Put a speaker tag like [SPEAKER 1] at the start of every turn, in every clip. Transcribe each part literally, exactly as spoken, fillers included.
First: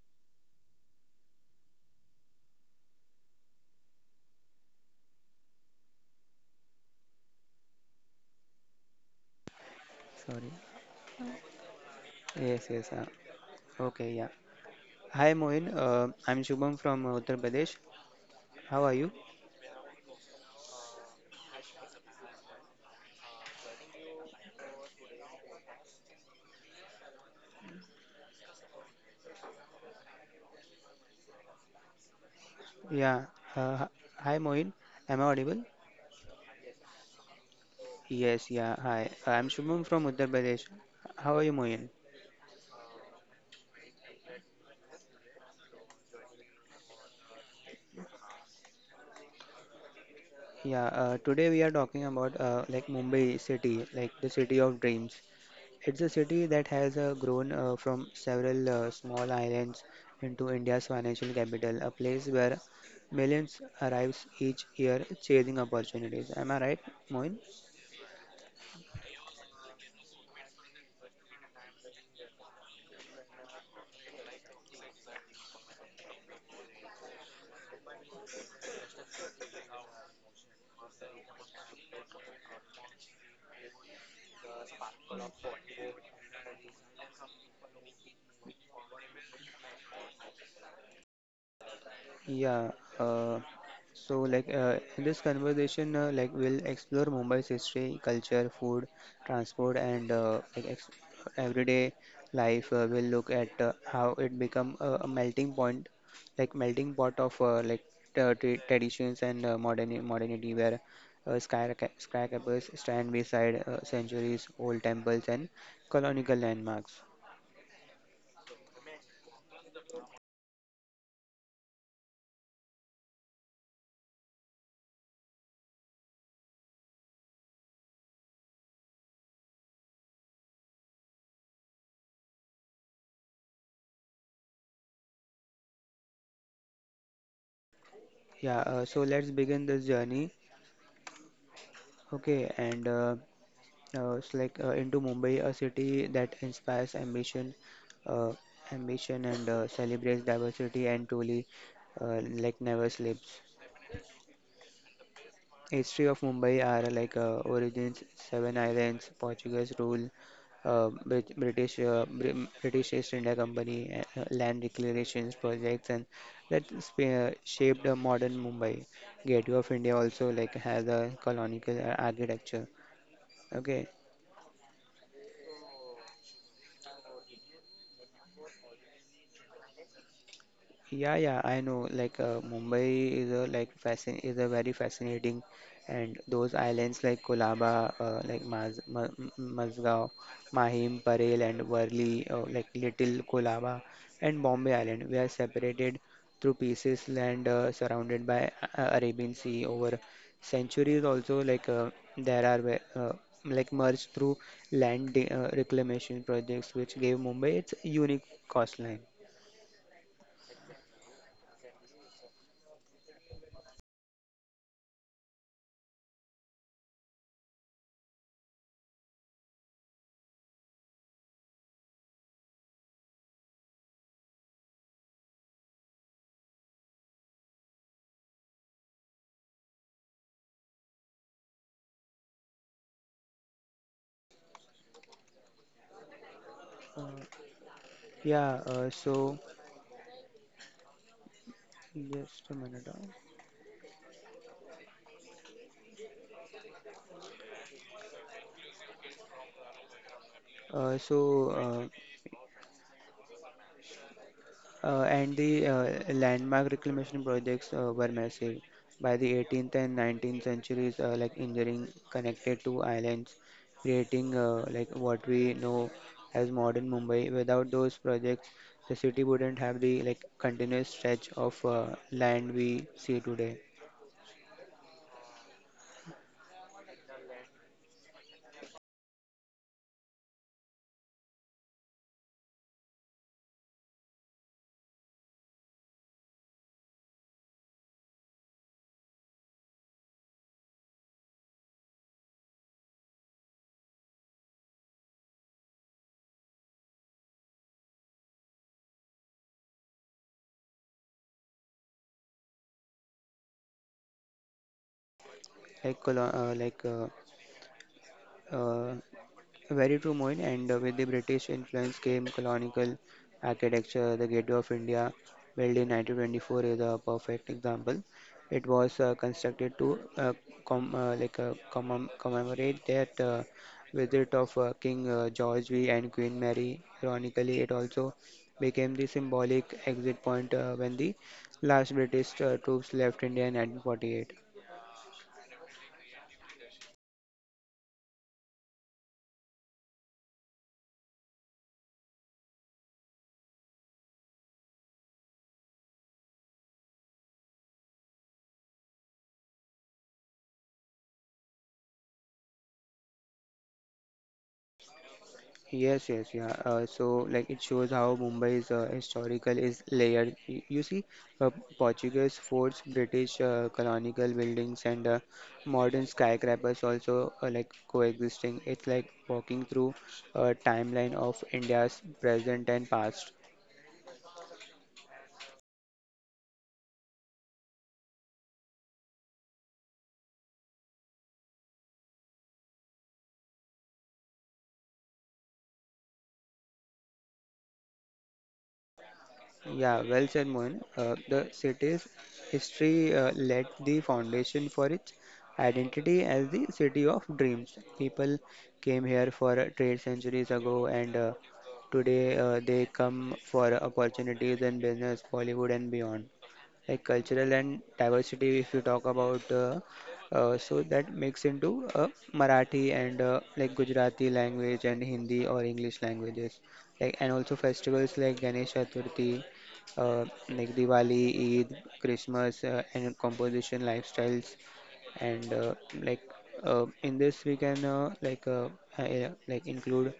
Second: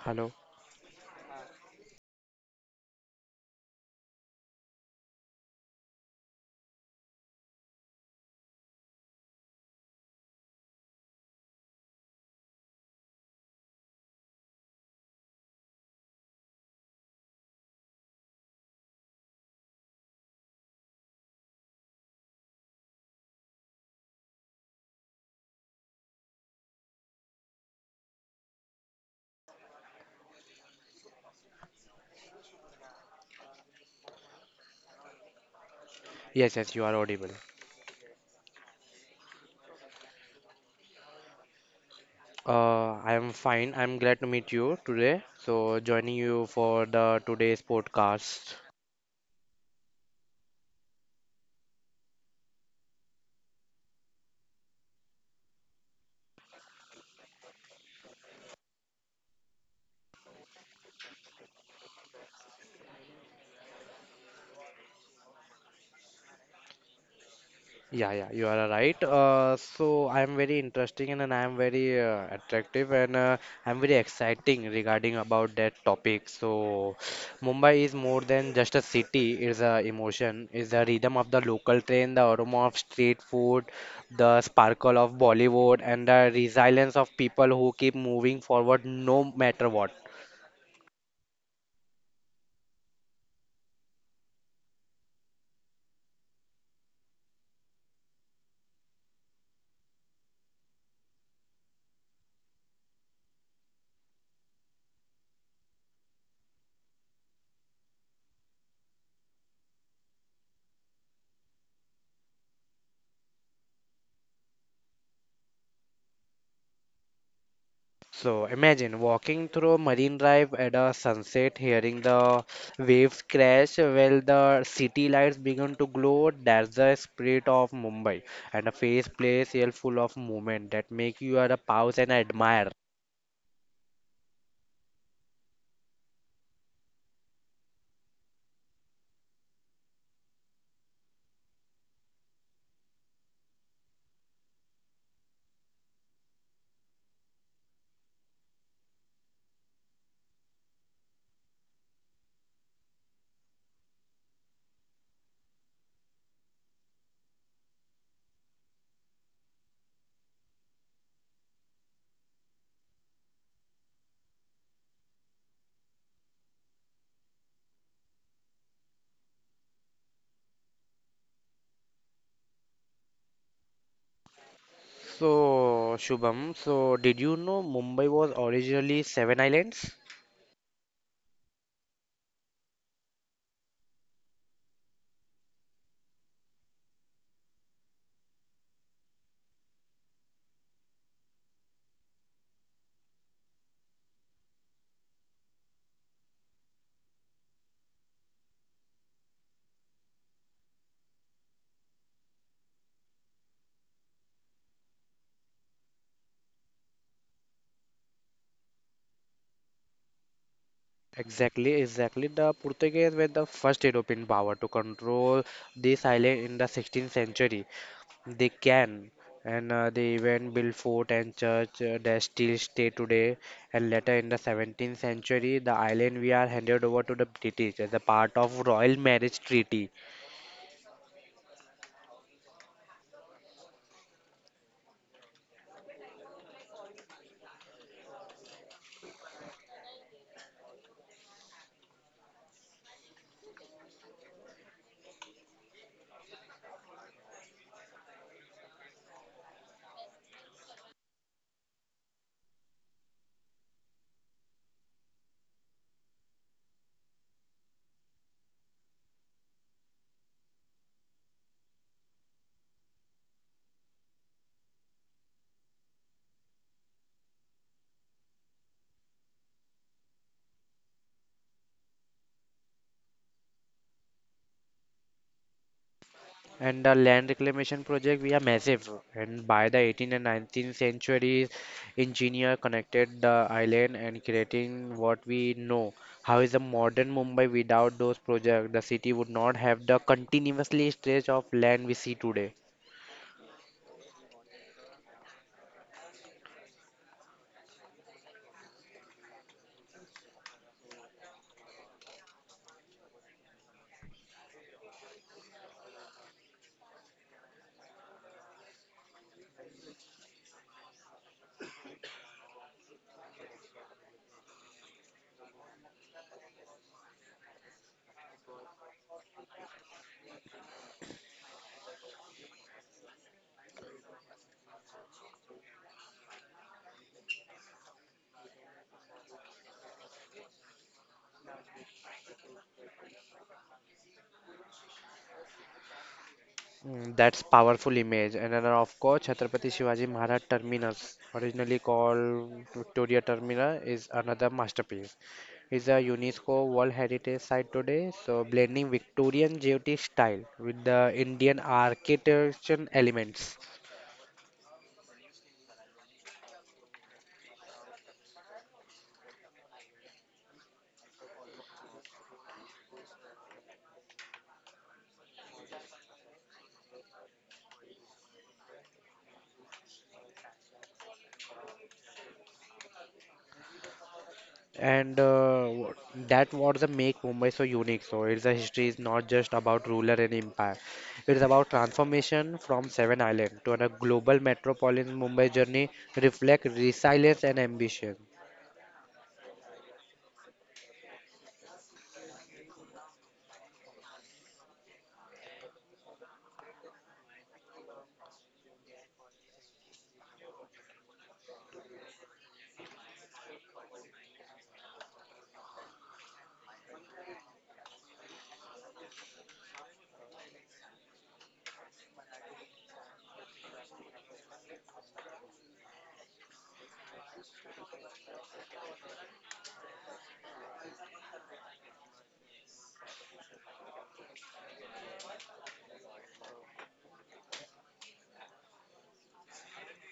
[SPEAKER 1] Hello.
[SPEAKER 2] Sorry. Yes, yes. Uh, okay, yeah. Hi, Moin. Uh, I'm Shubham from uh, Uttar Pradesh. How are you? Yeah. Uh, Hi, Moin. Am I audible?
[SPEAKER 1] Yes, yes, you are audible.
[SPEAKER 2] Yes, yeah. Hi. Uh, I'm Shubham from Uttar Pradesh. How are you, Moin?
[SPEAKER 1] Uh, I am fine. I'm glad to meet you today. So, joining you for the today's podcast.
[SPEAKER 2] Yeah. Uh, today we are talking about uh, like Mumbai city, like the city of dreams. It's a city that has uh, grown uh, from several uh, small islands into India's financial capital, a place where millions arrives each year chasing opportunities. Am I right, Moin?
[SPEAKER 1] Yeah, yeah, you are right. Uh, so I am very interesting and, and I am very uh, attractive and uh, I am very exciting regarding about that topic. So Mumbai is more than just a city. It's a emotion. It's the rhythm of the local train, the aroma of street food, the sparkle of Bollywood, and the resilience of people who keep moving forward no matter what.
[SPEAKER 2] Yeah, uh, so like uh, in this conversation, uh, like we'll explore Mumbai's history, culture, food, transport, and uh, like ex everyday life. Uh, we'll look at uh, how it become a, a melting point, like melting pot of uh, like tra tra- traditions and uh, modern modernity, where uh, skyra- skyscrapers stand beside uh, centuries old temples and colonial landmarks.
[SPEAKER 1] So imagine walking through Marine Drive at a sunset, hearing the waves crash while the city lights begin to glow. That's the spirit of Mumbai, and a face place here full of movement that make you are a pause and admire.
[SPEAKER 2] Yeah, uh, so let's begin this journey. Okay, and uh, uh, it's like uh, into Mumbai, a city that inspires ambition, uh, ambition and uh, celebrates diversity and truly uh, like never sleeps. History of Mumbai are like uh, origins, seven islands, Portuguese rule, uh, Brit- British uh, Br- British East India Company, uh, uh, land declarations projects, and that sp- uh, shaped a modern Mumbai. Gateway of India also like has a colonial uh, architecture. Okay.
[SPEAKER 1] So Shubham, so did you know Mumbai was originally seven islands?
[SPEAKER 2] Yeah, yeah, I know. Like uh, Mumbai is a like fascin is a very fascinating, and those islands like Kolaba, uh, like Maz Ma M- Mazgaon, Mahim, Parel, and Worli, uh, like Little Kolaba, and Bombay Island, we are separated through pieces land uh, surrounded by uh, Arabian Sea over centuries. Also, like uh, there are ve- uh, like merged through land de- uh, reclamation projects, which gave Mumbai its unique coastline.
[SPEAKER 1] Exactly, exactly. The Portuguese were the first European power to control this island in the sixteenth century. They can, and uh, they even built fort and church uh, that still stay today. And later in the seventeenth century, the island we are handed over to the British as a part of Royal Marriage Treaty.
[SPEAKER 2] Yeah, uh, so just a minute. Uh, uh, so, uh, uh, and the uh, landmark reclamation projects uh, were massive by the eighteenth and nineteenth centuries, uh, like engineering connected to islands, creating uh, like what we know as modern Mumbai. Without those projects, the city wouldn't have the like continuous stretch of uh, land we see today,
[SPEAKER 1] And the land reclamation project we are massive. And by the eighteenth and nineteenth centuries, engineer connected the island and creating what we know. How is a modern Mumbai without those projects? The city would not have the continuously stretch of land we see today.
[SPEAKER 2] like colo- uh, like uh, uh, very true, Moin. And uh, with the British influence came colonial architecture. The Gateway of India, built in nineteen twenty-four, is a perfect example. It was uh, constructed to uh, com uh, like uh, commem commemorate that uh, visit of uh, King uh, George five and Queen Mary. Ironically, it also became the symbolic exit point uh, when the last British uh, troops left India in nineteen forty-eight.
[SPEAKER 1] Mm, that's powerful image. And then of course, Chhatrapati Shivaji Maharaj Terminus, originally called Victoria Terminus, is another masterpiece. It's a UNESCO World Heritage Site today, so blending Victorian Geotic style with the Indian architecture elements.
[SPEAKER 2] Yes, yes, yeah. Uh, so, like, it shows how Mumbai's uh, historical is layered. Y- You see, uh, Portuguese forts, British uh, colonial buildings, and uh, modern skyscrapers also uh, like coexisting. It's like walking through a timeline of India's present and past.
[SPEAKER 1] And uh, what- that what the make Mumbai so unique. So it's a history is not just about ruler and empire. It is about transformation from seven island to a global metropolitan Mumbai journey reflect resilience and ambition.
[SPEAKER 2] Yeah, well said, Moin. Uh, the city's history uh, laid the foundation for its identity as the city of dreams. People came here for uh, trade centuries ago, and uh, today uh, they come for opportunities in business, Bollywood, and beyond like cultural and diversity if you talk about uh, uh, so that makes into uh, Marathi and uh, like Gujarati language and Hindi or English languages like and also festivals like Ganesh Chaturthi, uh, like Diwali, Eid, Christmas, uh, and composition lifestyles and uh, like uh, in this we can uh, like uh, uh, yeah, like include,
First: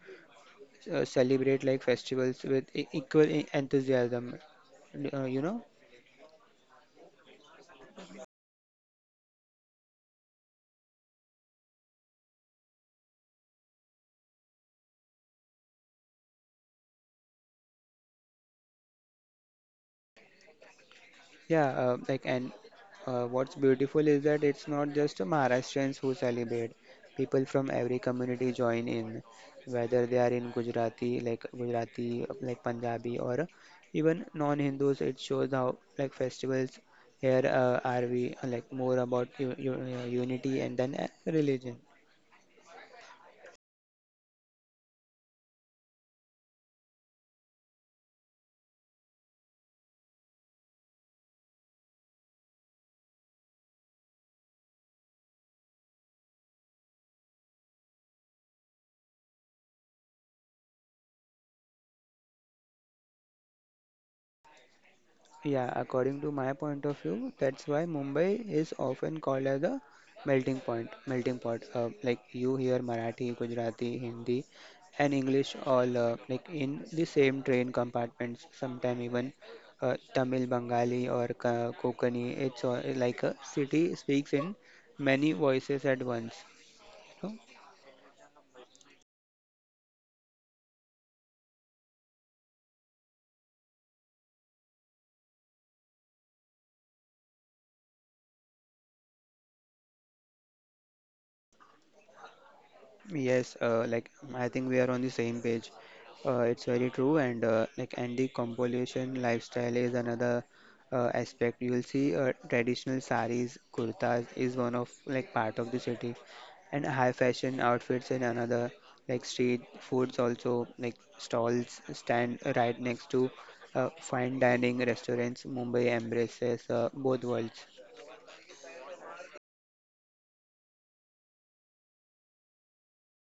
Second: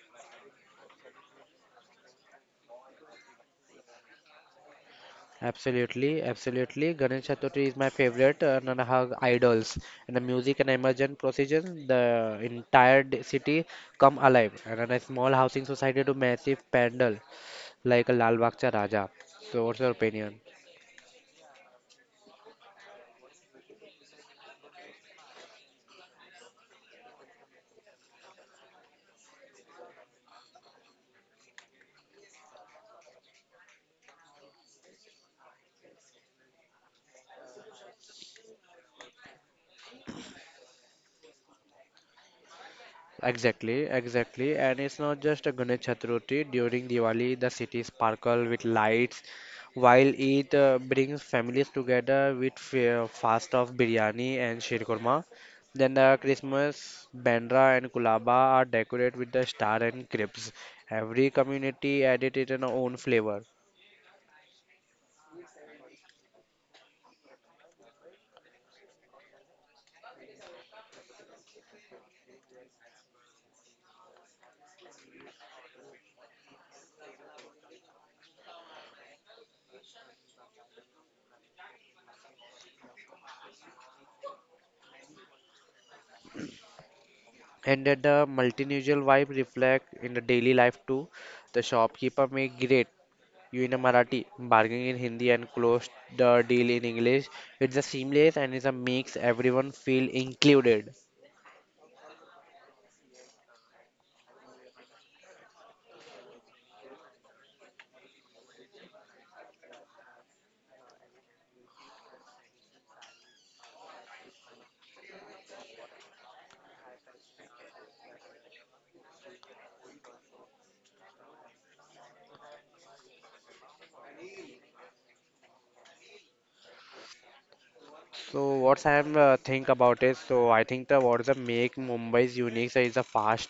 [SPEAKER 2] uh, celebrate like festivals with e- equal e- enthusiasm, uh, you know
[SPEAKER 1] Absolutely, absolutely. Ganesh Chaturthi is my favorite uh, and her idols. And the music and emergent procession, the entire d- city come alive. And then a small housing society to massive pandal like a Lal Bagh Cha Raja. So what's your opinion?
[SPEAKER 2] Yeah, uh, like and uh, what's beautiful is that it's not just Maharashtrians who celebrate. People from every community join in, whether they are in Gujarati, like Gujarati, like Punjabi, or even non-Hindus. It shows how like festivals here uh, are we uh, like more about u- u- uh, unity and then uh, religion.
[SPEAKER 1] Exactly, exactly. And it's not just a Ganesh Chaturthi. During Diwali, the city sparkle with lights, while it uh, brings families together with fa- fast of biryani and shirkurma. Then the Christmas, Bandra and Kulaba are decorated with the star and cribs. Every community added it in own flavor.
[SPEAKER 2] Yeah, according to my point of view, that's why Mumbai is often called as the melting point, melting pot. Uh, like you hear Marathi, Gujarati, Hindi, and English all uh, like in the same train compartments. Sometime even uh, Tamil, Bengali, or Ka- Kokani. It's all, like a city speaks in many voices at once.
[SPEAKER 1] And that the multilingual vibe reflect in the daily life too. The shopkeeper make great you in a Marathi, bargaining in Hindi, and close the deal in English. It's a seamless and it's a makes everyone feel included.
[SPEAKER 2] Yes, uh, like um, I think we are on the same page. Uh, it's very true, and uh, like and the compulsion lifestyle is another uh, aspect. You will see uh, traditional saris, kurtas is one of like part of the city, and high fashion outfits in another. Like street foods also like stalls stand right next to uh, fine dining restaurants. Mumbai embraces uh, both worlds.
[SPEAKER 1] So what I am uh, think about is so I think the what is the make Mumbai's unique is a fast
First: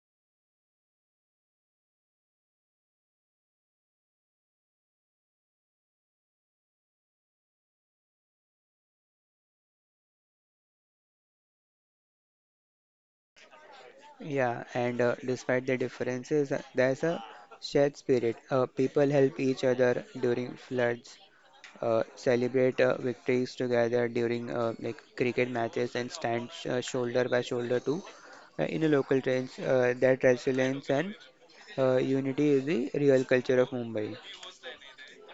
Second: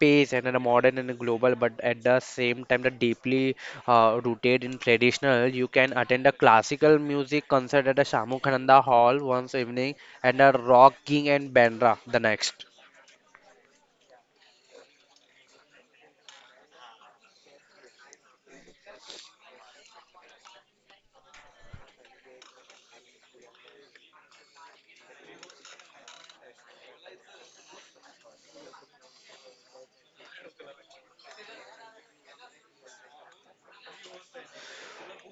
[SPEAKER 1] pace and a modern and a global, but at the same time the deeply uh, rooted in traditional. You can attend a classical music concert at the Shamukhananda Hall once evening and a rock king and Bandra the next.
[SPEAKER 2] Yeah, and uh, despite the differences, uh, there's a shared spirit. Uh, people help each other during floods, uh, celebrate uh, victories together during uh, like cricket matches, and stand sh uh, shoulder by shoulder too. Uh, in a local trains, uh, that resilience and uh, unity is the real culture of Mumbai.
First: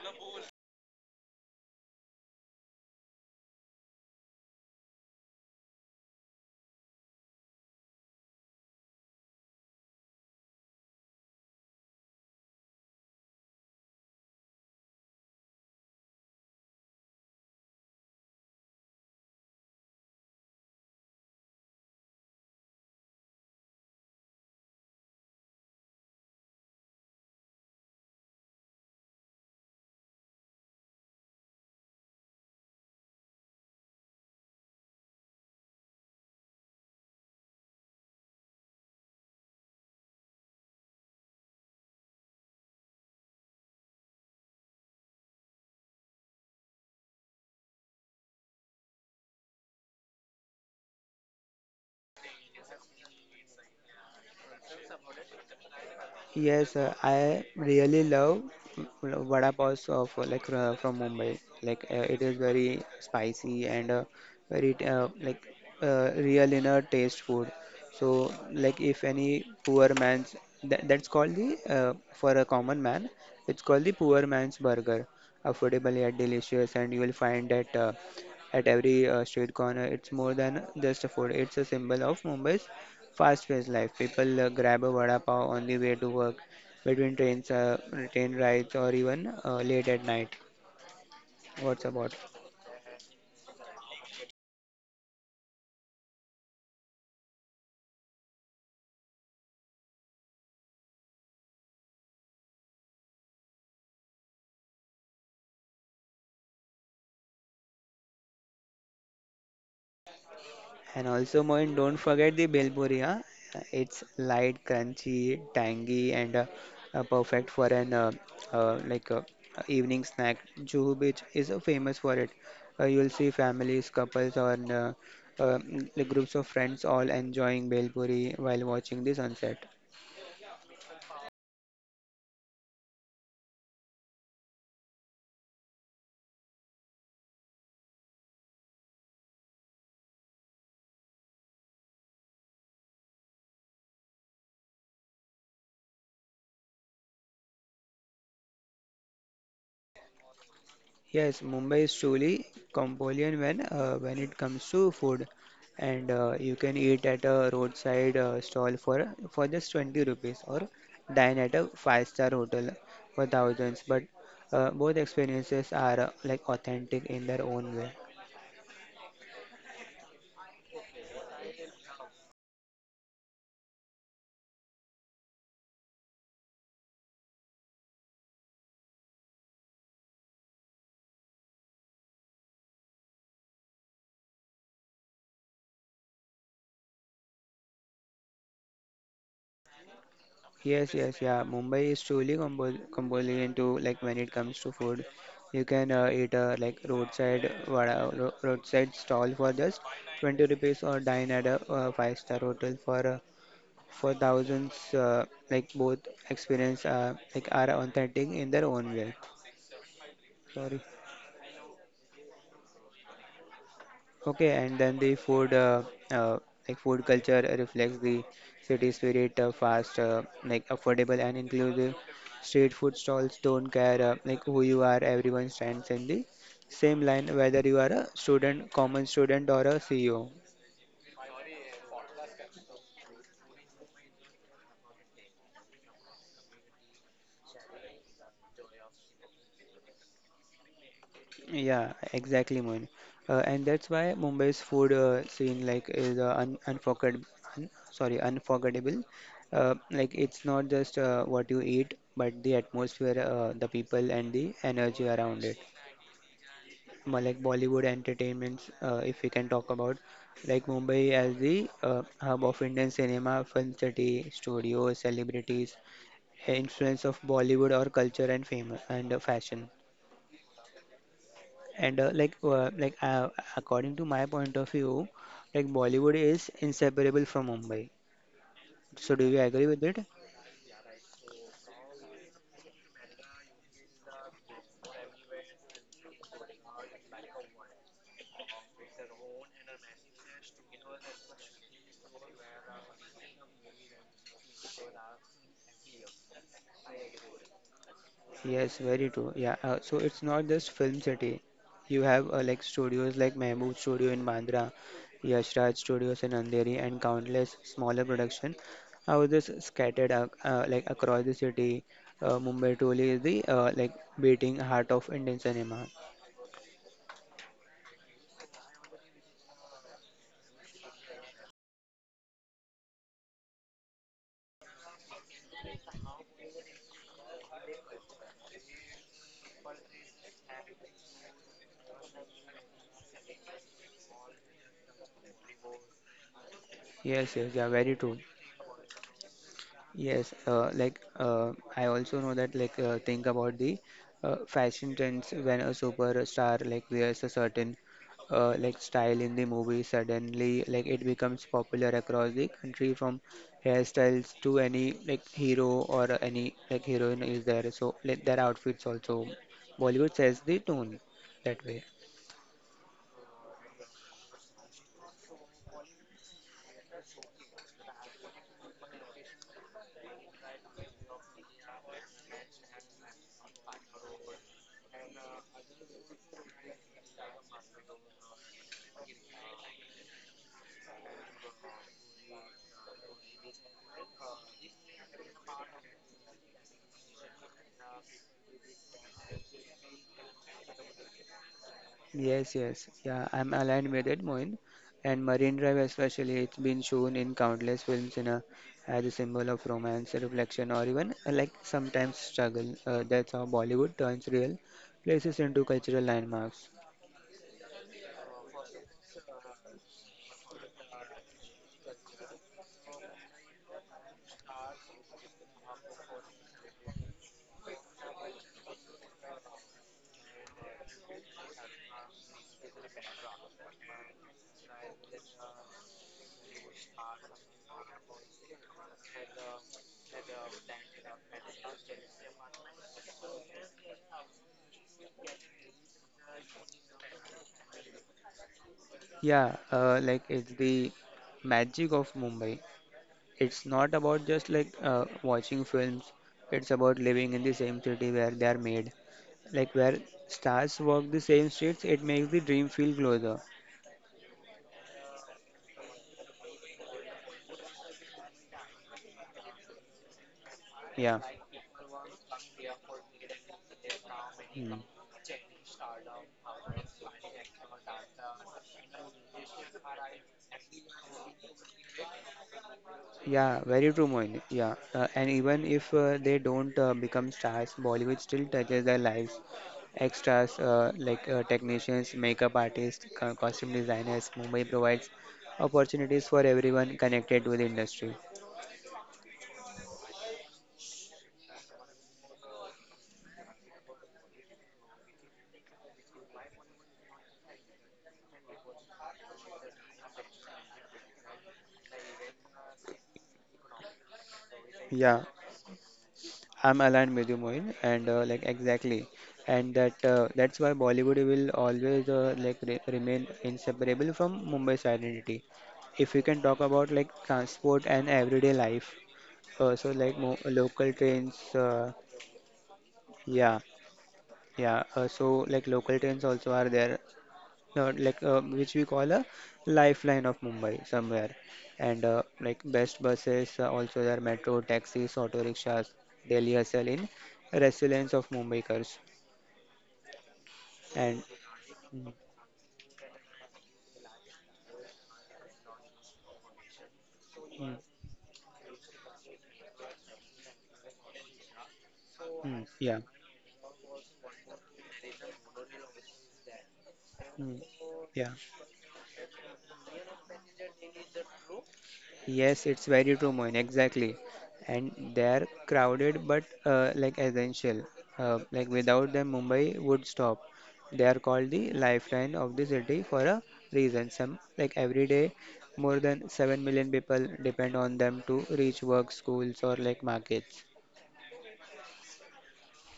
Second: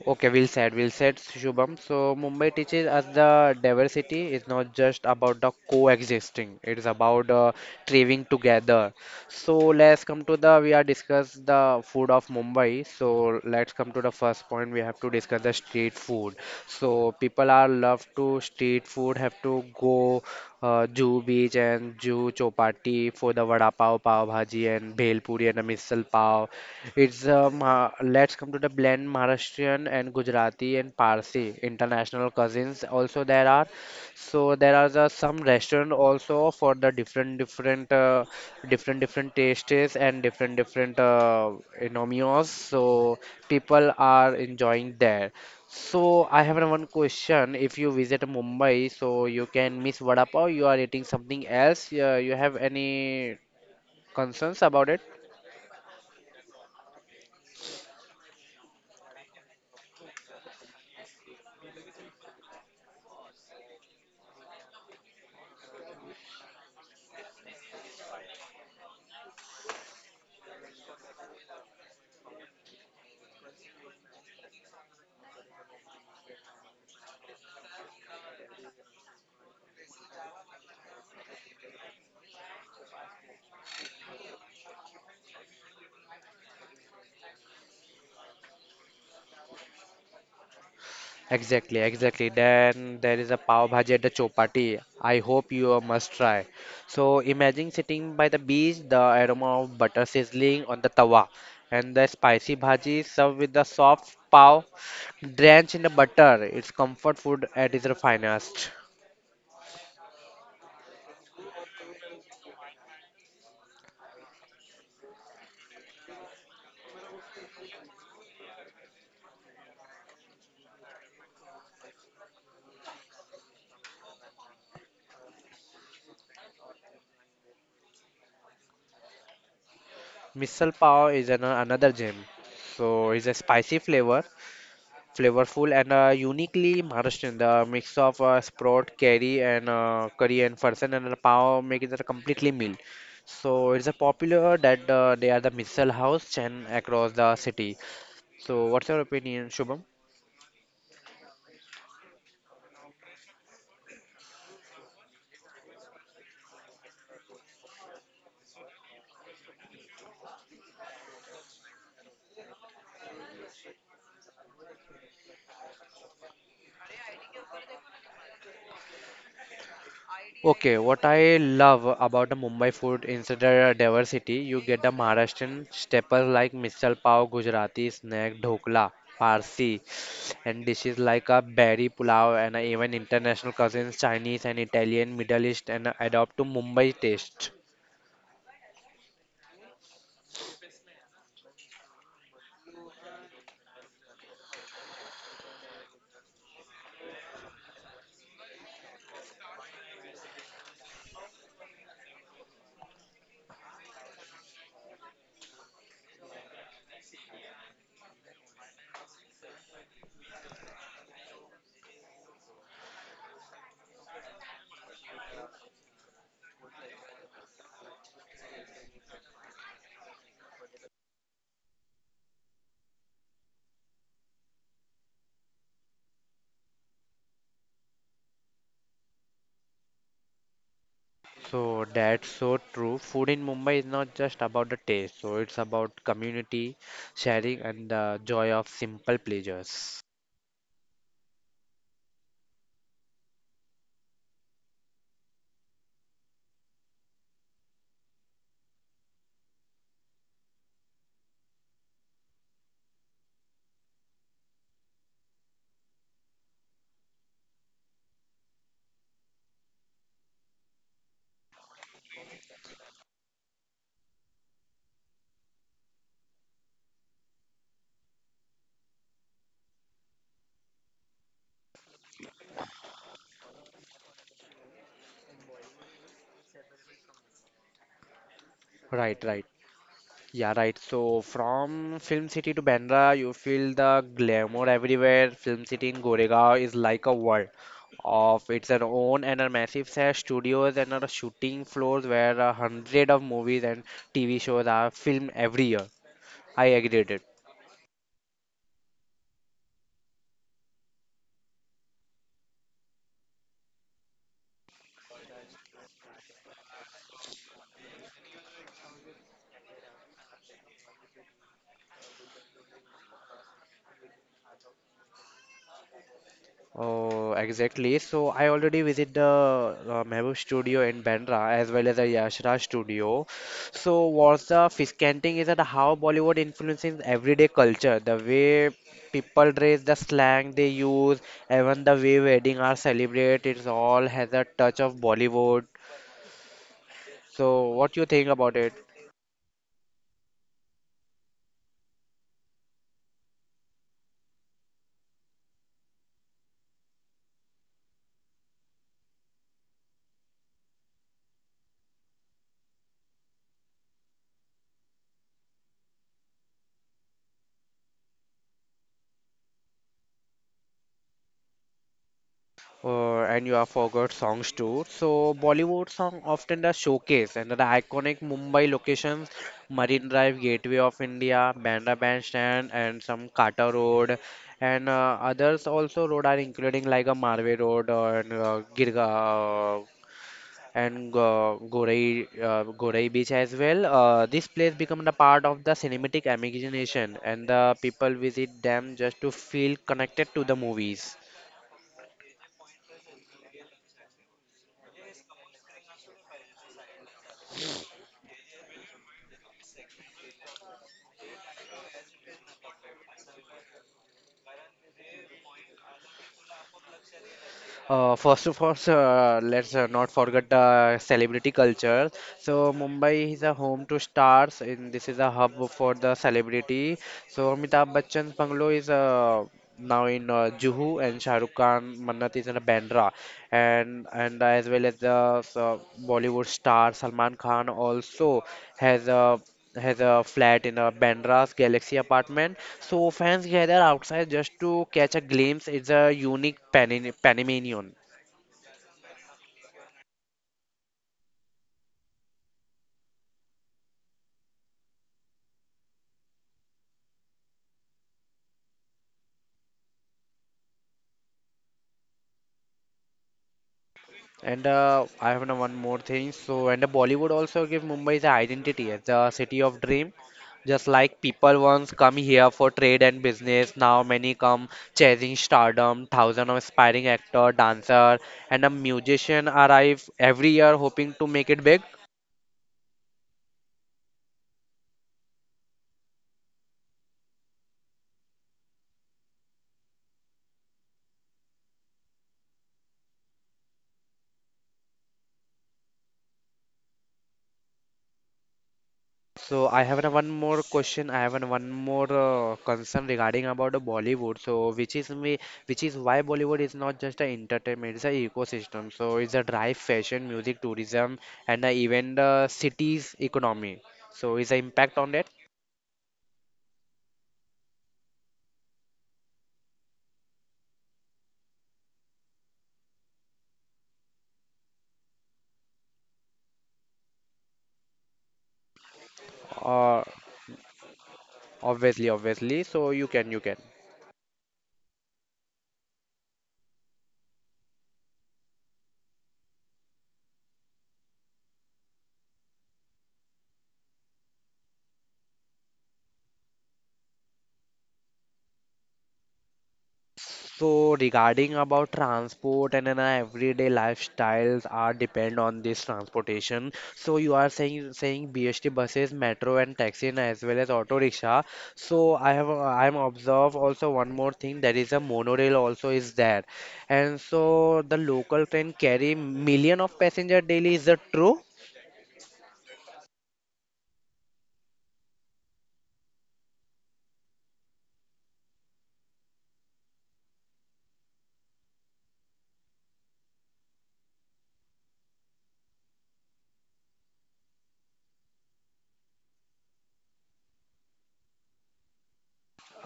[SPEAKER 1] Okay, we'll said, we'll said, Shubham. So Mumbai teaches us the diversity is not just about the coexisting; it is about uh, thriving together. So let's come to the we are discuss the food of Mumbai. So let's come to the first point. We have to discuss the street food. So people are love to street food. Have to go uh, Juhu Beach and Juhu Chopati for the vada pav, pav bhaji, and bhel puri and a misal pav. It's um, uh, Ma let's come to the blend Maharashtrian and Gujarati and Parsi international cousins also there are. So there are the, some restaurant also for the different different uh, different different tastes and different different uh, you know, meals. So people are enjoying there. So I have one question. If you visit Mumbai, so you can miss vada pav. You are eating something else. Uh, you have any concerns about it?
[SPEAKER 2] Yes, uh, I really love uh, vada paos of uh, like uh, from Mumbai. Like uh, it is very spicy and uh, very uh, like uh, real inner taste food. So like if any poor man's that, that's called the uh, for a common man, it's called the poor man's burger. Affordable yet delicious, and you will find that uh, at every uh, street corner. It's more than just a food. It's a symbol of Mumbai's fast-paced life. People uh, grab a vada pav on the way to work, between trains, uh, train rides, or even uh, late at night. What's
[SPEAKER 1] Exactly,
[SPEAKER 2] about?
[SPEAKER 1] exactly. Then there is a pav bhaji at the Chopati. I hope you must try. So imagine sitting by the beach, the aroma of butter sizzling on the tawa, and the spicy bhaji served with the soft pav drenched in the butter. It's comfort food at its finest.
[SPEAKER 2] And also, Moin, don't forget the bel puri. Huh? It's light, crunchy, tangy, and uh, uh, perfect for an uh, uh, like uh, evening snack. Juhu Beach is uh, famous for it. Uh, you'll see families, couples, or uh, uh, like groups of friends all enjoying bel puri while watching the sunset.
[SPEAKER 1] Misal pav is an, another gem. So it's a spicy flavor flavorful and uh, uniquely Maharashtrian. The mix of uh, sprout, curry, and uh, curry and farsan and the pav make it a completely meal. So it's a popular that uh, they are the missile house chain across the city. So what's your opinion, Shubham?
[SPEAKER 2] Yes, Mumbai is truly Cambodian when uh, when it comes to food, and uh, you can eat at a roadside uh, stall for for just twenty rupees or dine at a five-star hotel for thousands. But uh, both experiences are uh, like authentic in their own way.
[SPEAKER 1] Okay, what I love about the Mumbai food is the diversity. You get the Maharashtrian staples like misal pav, Gujarati snack, dhokla, Parsi, and dishes like a berry pulao, and even international cousins, Chinese and Italian, Middle East, and adopt to Mumbai taste.
[SPEAKER 2] Yes, yes, yeah. Mumbai is truly Cambo- Cambodian too. Like when it comes to food, you can uh, eat a like roadside vada, ro- roadside stall for just twenty rupees or dine at a uh, five-star hotel for uh, for thousands, uh, like both experience uh, like are authentic in their own way. Sorry. Okay, and then the food uh, uh, like food culture reflects the city spirit, uh, fast, uh, like affordable and inclusive. Street food stalls don't care uh, like who you are, everyone stands in the same line whether you are a student common student or a CEO.
[SPEAKER 1] So that's so true. Food in Mumbai is not just about the taste, so it's about community, sharing, and the joy of simple pleasures.
[SPEAKER 2] Yeah, exactly, Moin. Uh, and that's why Mumbai's food uh, scene like is uh, un unforgettable, un sorry, unforgettable. Uh, like it's not just uh, what you eat, but the atmosphere, uh, the people, and the energy around it. More like Bollywood entertainments, uh, if we can talk about, like Mumbai as the uh, hub of Indian cinema, film city, studios, celebrities, influence of Bollywood or culture and fame and uh, fashion. And uh, like uh, like uh, According to my point of view, like Bollywood is inseparable from Mumbai. So do
[SPEAKER 1] Right,
[SPEAKER 2] you
[SPEAKER 1] right.
[SPEAKER 2] agree with it?
[SPEAKER 1] Yeah, right. So from Film City to Bandra, you feel the glamour everywhere. Film City in Goregaon is like a world of its own and a massive set of studios and a shooting floors where a hundred of movies and T V shows are filmed every year. I agreed it.
[SPEAKER 2] Yes, very true. Yeah. Uh, so it's not just film city. You have uh, like studios like Mehboob Studio in Bandra, Yash Raj Studios in Andheri, and countless smaller production are just scattered ac- uh, like across the city. Uh, Mumbai truly is the uh, like beating heart of Indian cinema.
[SPEAKER 1] Oh, exactly. So I already visit the uh, Mehboob studio in Bandra as well as the Yash Raj studio. So what's the fish canting is that how Bollywood influences everyday culture, the way people dress, the slang they use, even the way wedding are celebrated, it's all has a touch of Bollywood.
[SPEAKER 2] Yes, yes, yeah,
[SPEAKER 1] So
[SPEAKER 2] very
[SPEAKER 1] what you
[SPEAKER 2] true.
[SPEAKER 1] think about it?
[SPEAKER 2] Yes, uh, like uh, I also know that like uh, think about the uh, fashion trends when a superstar like wears a certain uh, like style in the movie, suddenly like it becomes popular across the country, from hairstyles to any like hero or any like heroine is there, so like their outfits also Bollywood sets the tone that way.
[SPEAKER 1] Uh, and you have forgot songs too. So Bollywood song often the showcase and the iconic Mumbai locations, Marine Drive, Gateway of India, Bandra Bandstand, and some Kata Road, and uh, others also road are including like a Marve Road or uh, Girga. Uh, and uh, Gorai, uh, Gorai Beach as well. Uh, this place become the part of the cinematic imagination, and the people visit them just to feel connected to the movies.
[SPEAKER 2] Yes, yes. Yeah, I'm aligned with it, Moin. And Marine Drive especially, it's been shown in countless films in a, as a symbol of romance, reflection, or even uh, like sometimes struggle. Uh, that's how Bollywood turns real places into cultural landmarks.
[SPEAKER 1] Uh, first of all, sir, let's uh, not forget the celebrity culture. So Mumbai is a home to stars, and this is a hub for the celebrity. So Amitabh Bachchan's bungalow is uh, now in uh, Juhu, and Shah Rukh Khan, Mannat is in Bandra, and and as well as the uh, Bollywood star Salman Khan also has a has a flat in a Bandra's Galaxy apartment. So fans gather outside just to catch a glimpse. It's a unique Panin Panamanian.
[SPEAKER 2] Yeah, uh, like it's the magic of Mumbai. It's not about just like uh, watching films. It's about living in the same city where they are made. Like where stars walk the same streets, it makes the dream feel closer.
[SPEAKER 1] And uh, I have now one more thing. So and uh, Bollywood also give Mumbai's identity as the city of dream. Just
[SPEAKER 2] Yeah.
[SPEAKER 1] like people once come here for trade and business, now many come
[SPEAKER 2] Mm.
[SPEAKER 1] chasing stardom. Thousands of aspiring actor, dancer, and a musician arrive every year hoping to make it big.
[SPEAKER 2] Yeah, very true, Moin. Yeah, uh, and even if uh, they don't uh, become stars, Bollywood still touches their lives. Extras, uh, like uh, technicians, makeup artists, co- costume designers, Mumbai provides opportunities for everyone connected to the industry.
[SPEAKER 1] So I have an- one more question. I have an- one more uh, concern regarding about the Bollywood. So which is me, which is why Bollywood is not just an entertainment; it's an ecosystem. So it's a drive, fashion, music, tourism, and uh, even the city's economy. So is the impact on
[SPEAKER 2] Yeah,
[SPEAKER 1] that?
[SPEAKER 2] I'm aligned with you, Mohin, and uh, like exactly, and that uh, that's why Bollywood will always uh, like re remain inseparable from Mumbai's identity. If we can talk about like transport and everyday life, uh, so
[SPEAKER 1] Uh,
[SPEAKER 2] like mo local trains, uh,
[SPEAKER 1] Obviously, obviously. So you can, you
[SPEAKER 2] yeah,
[SPEAKER 1] can.
[SPEAKER 2] yeah. Uh, so like local trains also are there, uh, like uh, which we call a lifeline of Mumbai somewhere. And uh, like best buses, uh, also there are metro, taxis, auto rickshaws, daily hustle in resilience of Mumbaikars.
[SPEAKER 1] So
[SPEAKER 2] And
[SPEAKER 1] regarding about
[SPEAKER 2] mm,
[SPEAKER 1] transport and in everyday lifestyles are depend on this transportation. So you are
[SPEAKER 2] mm,
[SPEAKER 1] saying saying B S T buses, metro and taxi and as well as auto rickshaw. So I have
[SPEAKER 2] mm, yeah,
[SPEAKER 1] I'm observe also one more thing that is a monorail also is there. And
[SPEAKER 2] mm,
[SPEAKER 1] so the
[SPEAKER 2] yeah.
[SPEAKER 1] local train carry million of passenger daily. Is that true?
[SPEAKER 2] Yes, it's very true, Moin. Exactly, and they're crowded but uh, like essential. Uh, like without them, Mumbai would stop. They are called the lifeline of the city for a reason. Some like Every day, more than seven million people depend on them to reach work, schools, or like markets.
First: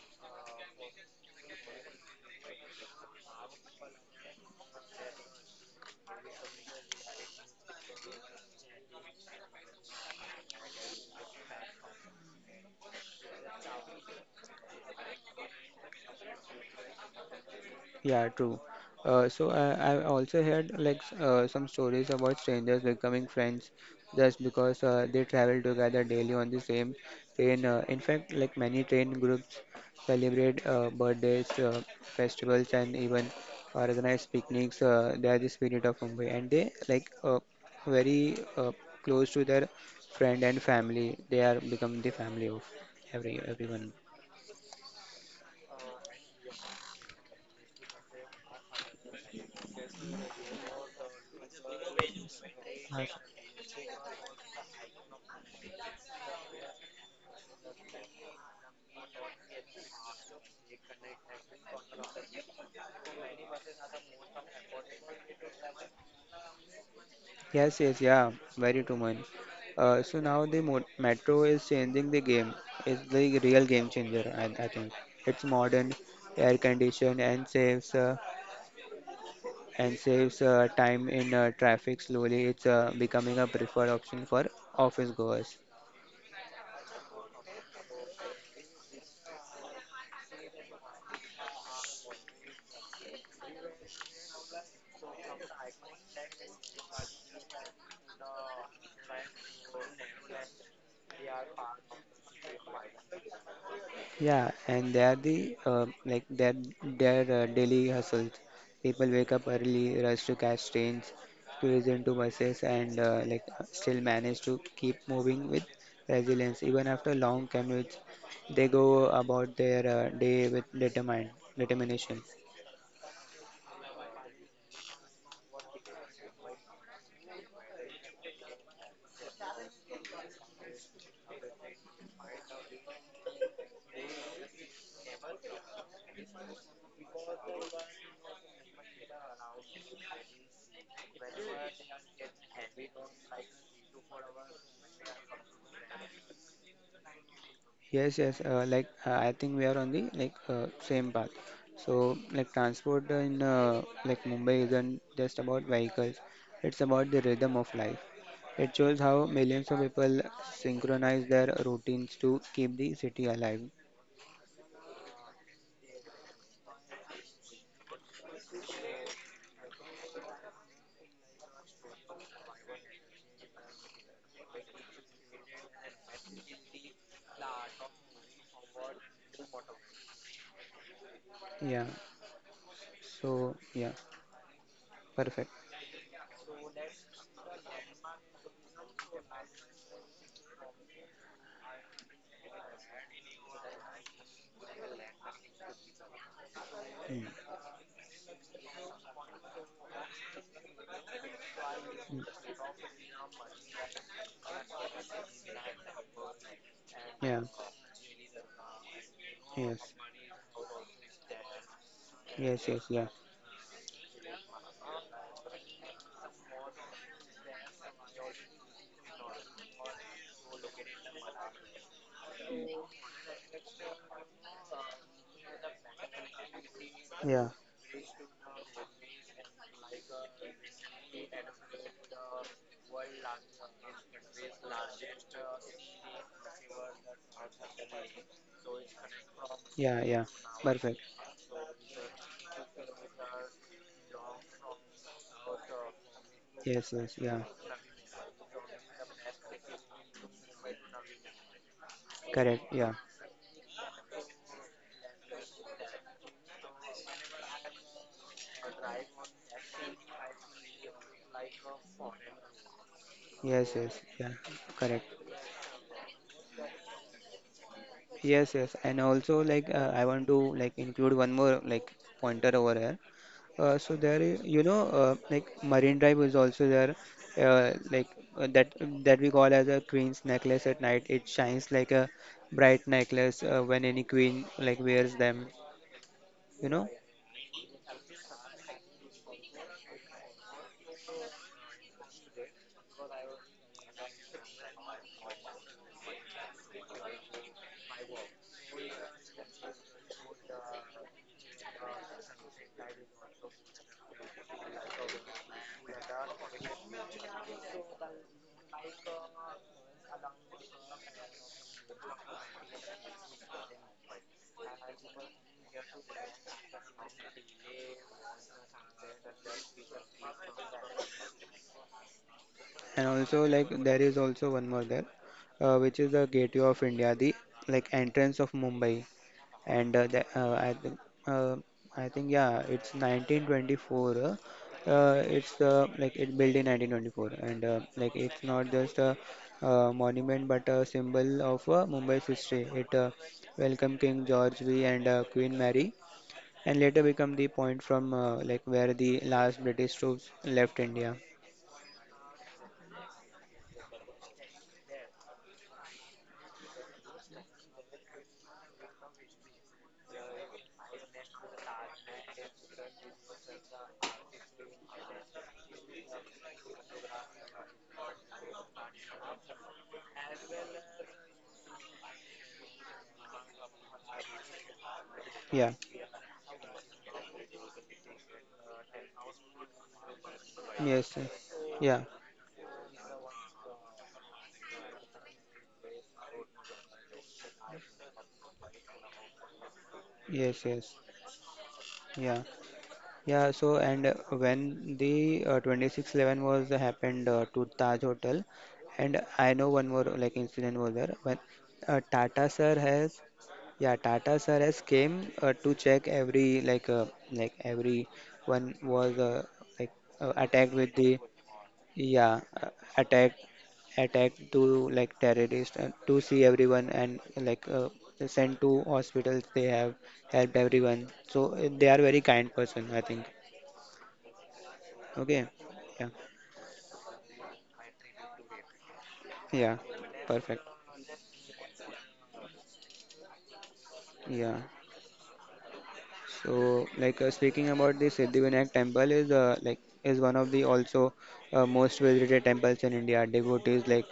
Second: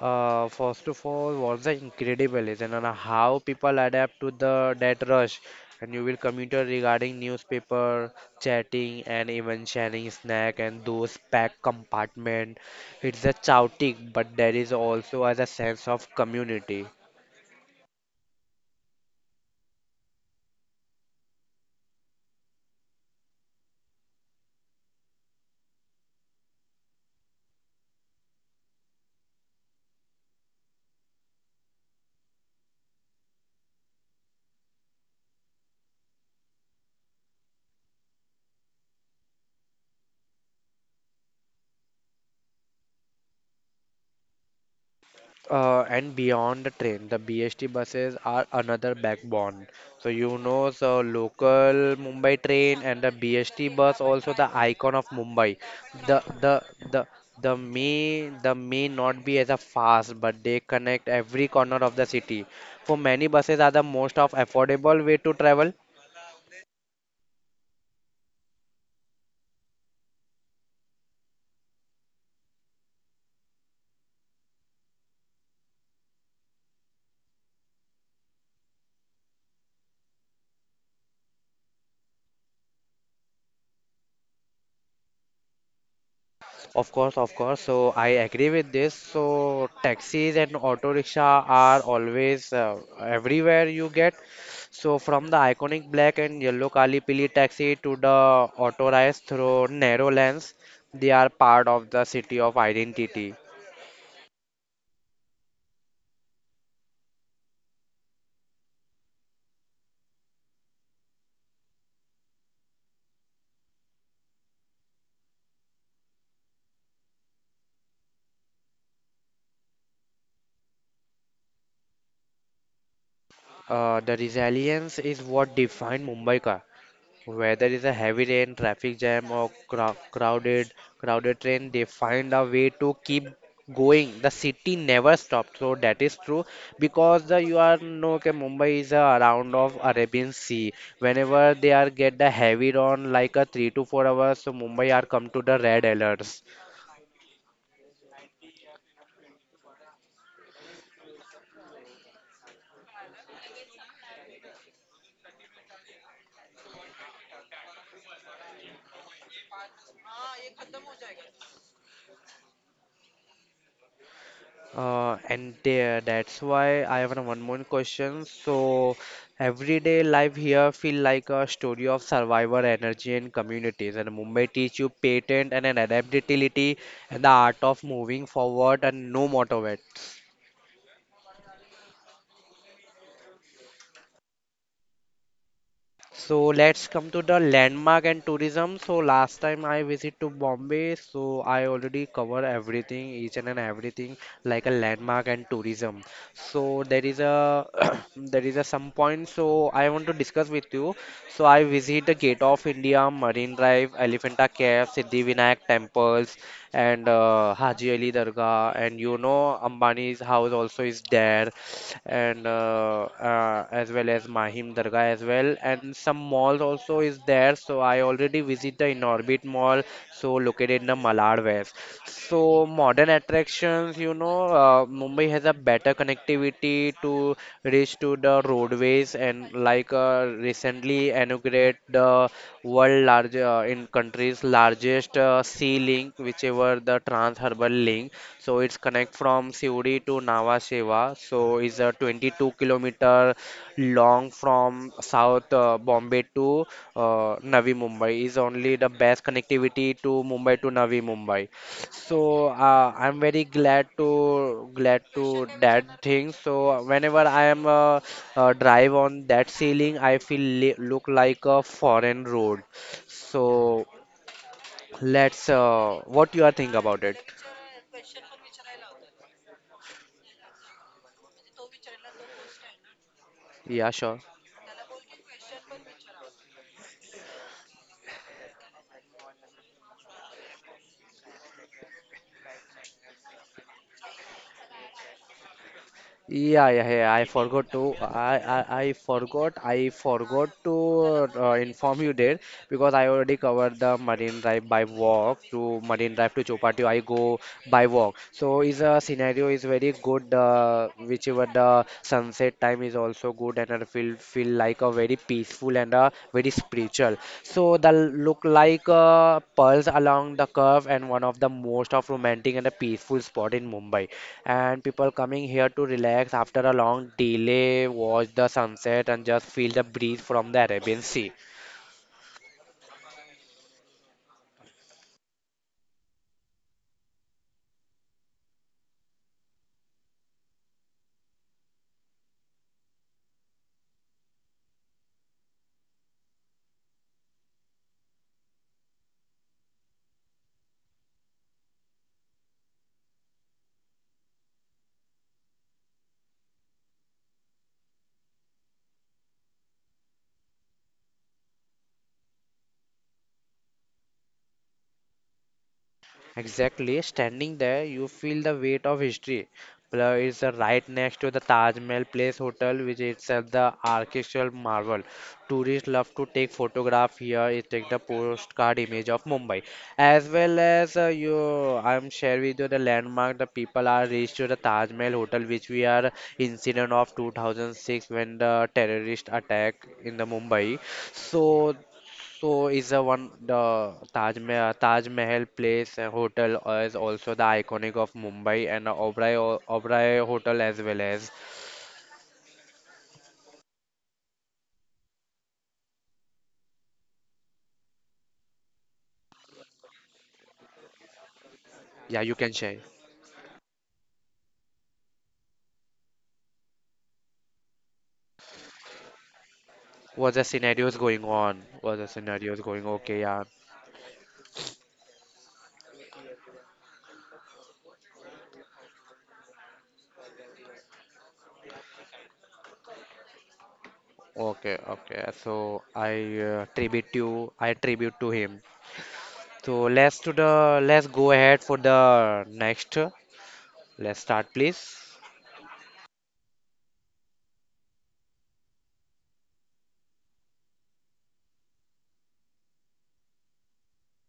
[SPEAKER 1] Uh, first of all, was the incredible is and on how people adapt to the that rush, and you will commuter regarding newspaper, chatting, and even sharing snack and those packed compartment. It's a chaotic, but there is also as a sense of community.
[SPEAKER 2] Yeah, true. Uh, so I, I also heard like s- uh, some stories about strangers becoming friends just because uh, they travel together daily on the same train. Uh, in fact, like many train groups celebrate uh, birthdays, uh, festivals, and even organize picnics. Uh, they are the spirit of Mumbai, and they like uh, very uh, close to their friend and family. They are become the family of every everyone.
[SPEAKER 1] Uh, and beyond the train, the B S T buses are another backbone. So you know, so local Mumbai train and the B S T bus also the icon of Mumbai. The the the the may the may not be as a fast, but they connect every corner of the city. For many buses are the most of affordable way to travel.
[SPEAKER 2] Yes, yes, yeah, very true, man. Uh, so now the mo Metro is changing the game. It's the real game changer, and I I think it's modern, air conditioned, and saves uh, and saves uh, time in uh, traffic. Slowly, it's uh, becoming a preferred option for office goers.
[SPEAKER 1] Of course, of course. So I agree with this. So taxis and auto rickshaw are always uh, everywhere you get. So from the iconic black and yellow Kalipili taxi to the auto rides through narrow lanes, they are part of the city of identity.
[SPEAKER 2] Yeah, and they are the uh, like their their uh, daily hustles. People wake up early, rush to catch trains, squeeze into buses, and uh, like uh, still manage to keep moving with resilience. Even after long commutes, they go about their uh, day with determined determination.
[SPEAKER 1] Uh, the resilience is what defined Mumbai. Whether it's a heavy rain, traffic jam, or crow- crowded crowded train, they find a way to keep going. The city never stops. So that is true because the you are know okay, Mumbai is a around of Arabian Sea. Whenever they are get the heavy rain like a three to four hours, so Mumbai are come to the red alerts.
[SPEAKER 2] Yes, yes. Uh, like uh, I think we are on the like uh, same path. So like transport in uh, like Mumbai isn't just about vehicles. It's about the rhythm of life. It shows how millions of people synchronize their routines to keep the city alive.
[SPEAKER 1] Uh, and there, that's why I have one more question. So, everyday life here feel like a story of survivor energy and communities. And Mumbai teach you patience and an adaptability and the art of moving forward and no matter what.
[SPEAKER 2] Yeah. So yeah, perfect.
[SPEAKER 1] So let's come to the landmark and tourism. So last time I visit to Bombay, so I already cover everything, each and an everything like a landmark and tourism. So there is
[SPEAKER 2] Mm.
[SPEAKER 1] a there is a some point. So I want to discuss with you. So I visit the
[SPEAKER 2] Mm.
[SPEAKER 1] Gate of India, Marine Drive, Elephanta Cave, Siddhivinayak temples and
[SPEAKER 2] Yeah.
[SPEAKER 1] uh, Haji Ali Dargah, and you know
[SPEAKER 2] Yes.
[SPEAKER 1] Ambani's house also is there, and
[SPEAKER 2] Yes. Yes.
[SPEAKER 1] uh,
[SPEAKER 2] Yeah.
[SPEAKER 1] uh, as well as Mahim Dargah as well, and some malls also is there. So I already visit the Inorbit Mall, so located in the Malad West. So modern attractions, you know, uh, Mumbai has a better connectivity to
[SPEAKER 2] Yeah.
[SPEAKER 1] reach to the roadways and like uh, recently inaugurated the world large uh, in country's largest uh, sea link, whichever the trans-urban link. So it's connect from Siuri
[SPEAKER 2] Yeah.
[SPEAKER 1] to
[SPEAKER 2] Yeah.
[SPEAKER 1] Nhava
[SPEAKER 2] Perfect.
[SPEAKER 1] Sheva. So it's a twenty-two kilometer long from South uh, Bombay to
[SPEAKER 2] Yes. Yes.
[SPEAKER 1] uh,
[SPEAKER 2] Yeah.
[SPEAKER 1] Navi Mumbai. Is only the best connectivity to Mumbai to Navi Mumbai. So
[SPEAKER 2] Correct.
[SPEAKER 1] uh,
[SPEAKER 2] Yeah.
[SPEAKER 1] I'm very glad to glad to that thing. So whenever I am uh, uh, drive on that ceiling, I feel li look like a foreign road.
[SPEAKER 2] Yes,
[SPEAKER 1] So
[SPEAKER 2] yes. Yeah. Correct.
[SPEAKER 1] let's uh, what you are think about it?
[SPEAKER 2] Yes, yes. And also, like, uh, I want to like include one more like pointer over here. Uh,
[SPEAKER 1] Yeah,
[SPEAKER 2] so
[SPEAKER 1] sure.
[SPEAKER 2] there, is, you know, uh, Like Marine Drive is also there, uh, like uh, that that we call as a queen's necklace at night. It shines like a bright necklace uh, when any queen like wears them,
[SPEAKER 1] Yeah,
[SPEAKER 2] you
[SPEAKER 1] yeah,
[SPEAKER 2] know.
[SPEAKER 1] yeah. I forgot to. I, I, I forgot. I forgot to uh, inform you there because I already covered the Marine Drive by walk to Marine Drive to Chopati. I go by walk. So is a scenario is very good. Uh, whichever the sunset time is also good and partner will feel like a very peaceful and a very spiritual. So the look like uh, pearls along the curve and one of the most of romantic and a peaceful spot in Mumbai. And people coming here to relax after a long delay, watch the sunset and just feel the breeze from the Arabian Sea.
[SPEAKER 2] And also, like there is also one more there, uh, which is the Gateway of India, the like entrance of Mumbai. And uh, the, uh, I think uh, I think yeah, it's nineteen twenty-four. Uh, uh, it's uh, Like it built in nineteen twenty-four, and uh, like it's not just a uh, monument but a symbol of uh, Mumbai's history. It uh, welcomed King George five and uh, Queen Mary, and later become the point from uh, like where the last British troops left India.
[SPEAKER 1] Exactly, standing there, you feel the weight of history. Plus, it's uh, right next to the Taj Mahal Place Hotel, which is itself the architectural marvel. Tourists love to take photograph here. It take the postcard image of Mumbai, as well as uh, you. I'm share with you the landmark. The people are reached to the Taj Mahal Hotel, which
[SPEAKER 2] Yeah.
[SPEAKER 1] we are incident of two thousand six when the terrorist attack in the Mumbai.
[SPEAKER 2] Yes. uh,
[SPEAKER 1] So
[SPEAKER 2] Yeah.
[SPEAKER 1] so is the one the Taj Mahal, Taj Mahal Place uh, Hotel uh, is also the iconic of Mumbai and uh, Oberoi Oberoi Hotel
[SPEAKER 2] Yes.
[SPEAKER 1] as well
[SPEAKER 2] Yes.
[SPEAKER 1] as
[SPEAKER 2] Yeah. Yeah, so and uh, when the uh, twenty six eleven was uh, happened uh, to Taj Hotel, and I know one more like incident was there when uh,
[SPEAKER 1] yeah you can
[SPEAKER 2] Tata
[SPEAKER 1] share
[SPEAKER 2] sir has yeah Tata sir has came uh, to check every like uh, like every one was uh, like
[SPEAKER 1] what
[SPEAKER 2] uh,
[SPEAKER 1] the
[SPEAKER 2] attacked with
[SPEAKER 1] scenarios
[SPEAKER 2] the
[SPEAKER 1] going on what the
[SPEAKER 2] yeah
[SPEAKER 1] scenarios
[SPEAKER 2] uh,
[SPEAKER 1] going okay
[SPEAKER 2] attack
[SPEAKER 1] yeah
[SPEAKER 2] attack to like terrorist and to see everyone and like uh, sent to hospitals. They have helped everyone, so uh, they are very kind person, I think.
[SPEAKER 1] okay okay
[SPEAKER 2] Okay.
[SPEAKER 1] so I
[SPEAKER 2] Yeah.
[SPEAKER 1] uh, tribute you I tribute to him so
[SPEAKER 2] Yeah.
[SPEAKER 1] let's to the
[SPEAKER 2] Perfect.
[SPEAKER 1] let's go ahead for the next let's start
[SPEAKER 2] Yeah.
[SPEAKER 1] please.
[SPEAKER 2] So, like uh, speaking about the Siddhivinayak temple is uh, like is one of the also uh, most visited temples in India. Devotees like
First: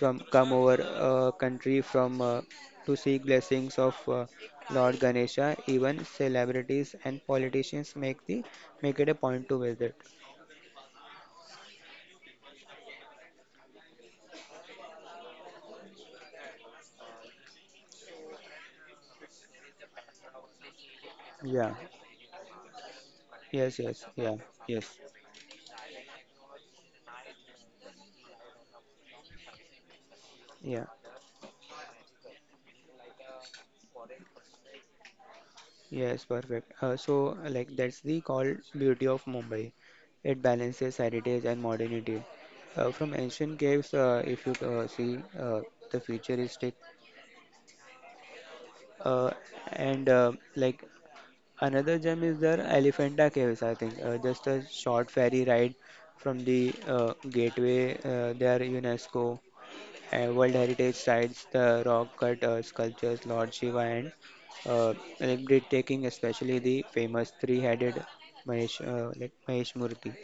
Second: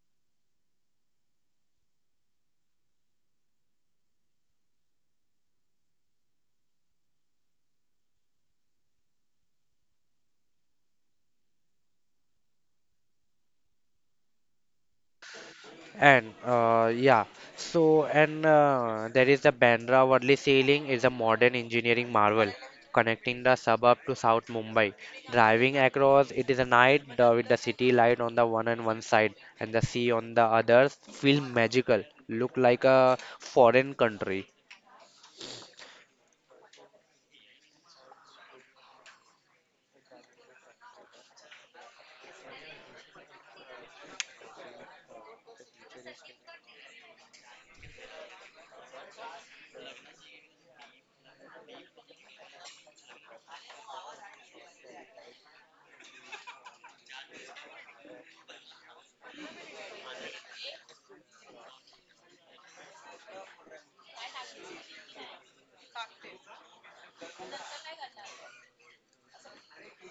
[SPEAKER 2] from come over uh, country from uh, to seek blessings of uh, Lord Ganesha. Even celebrities and politicians make the make it a point to visit.
[SPEAKER 1] And uh, yeah, so and uh, there is the Bandra Worli Sailing is a modern
[SPEAKER 2] Yeah.
[SPEAKER 1] engineering marvel connecting the
[SPEAKER 2] Yes.
[SPEAKER 1] suburb
[SPEAKER 2] Yes.
[SPEAKER 1] to
[SPEAKER 2] Yeah.
[SPEAKER 1] South
[SPEAKER 2] Yes.
[SPEAKER 1] Mumbai. Driving across, it is a night uh, with the city light on the one and one side and the sea on the
[SPEAKER 2] Yeah.
[SPEAKER 1] others feel magical, look like a foreign country.
[SPEAKER 2] Yes, perfect. Uh, so, uh, like, that's the called beauty of Mumbai. It balances heritage and modernity. Uh, from ancient caves, uh, if you uh, see, uh, the futuristic. Uh, and, uh, like, another gem is there, Elephanta Caves, I think. Uh, just a short ferry ride from the uh, gateway. Uh, they are UNESCO uh, World Heritage Sites, the rock cut uh, sculptures, Lord Shiva, and uh, like breathtaking, especially the famous three-headed Mahesh, uh, like Mahesh Murthy.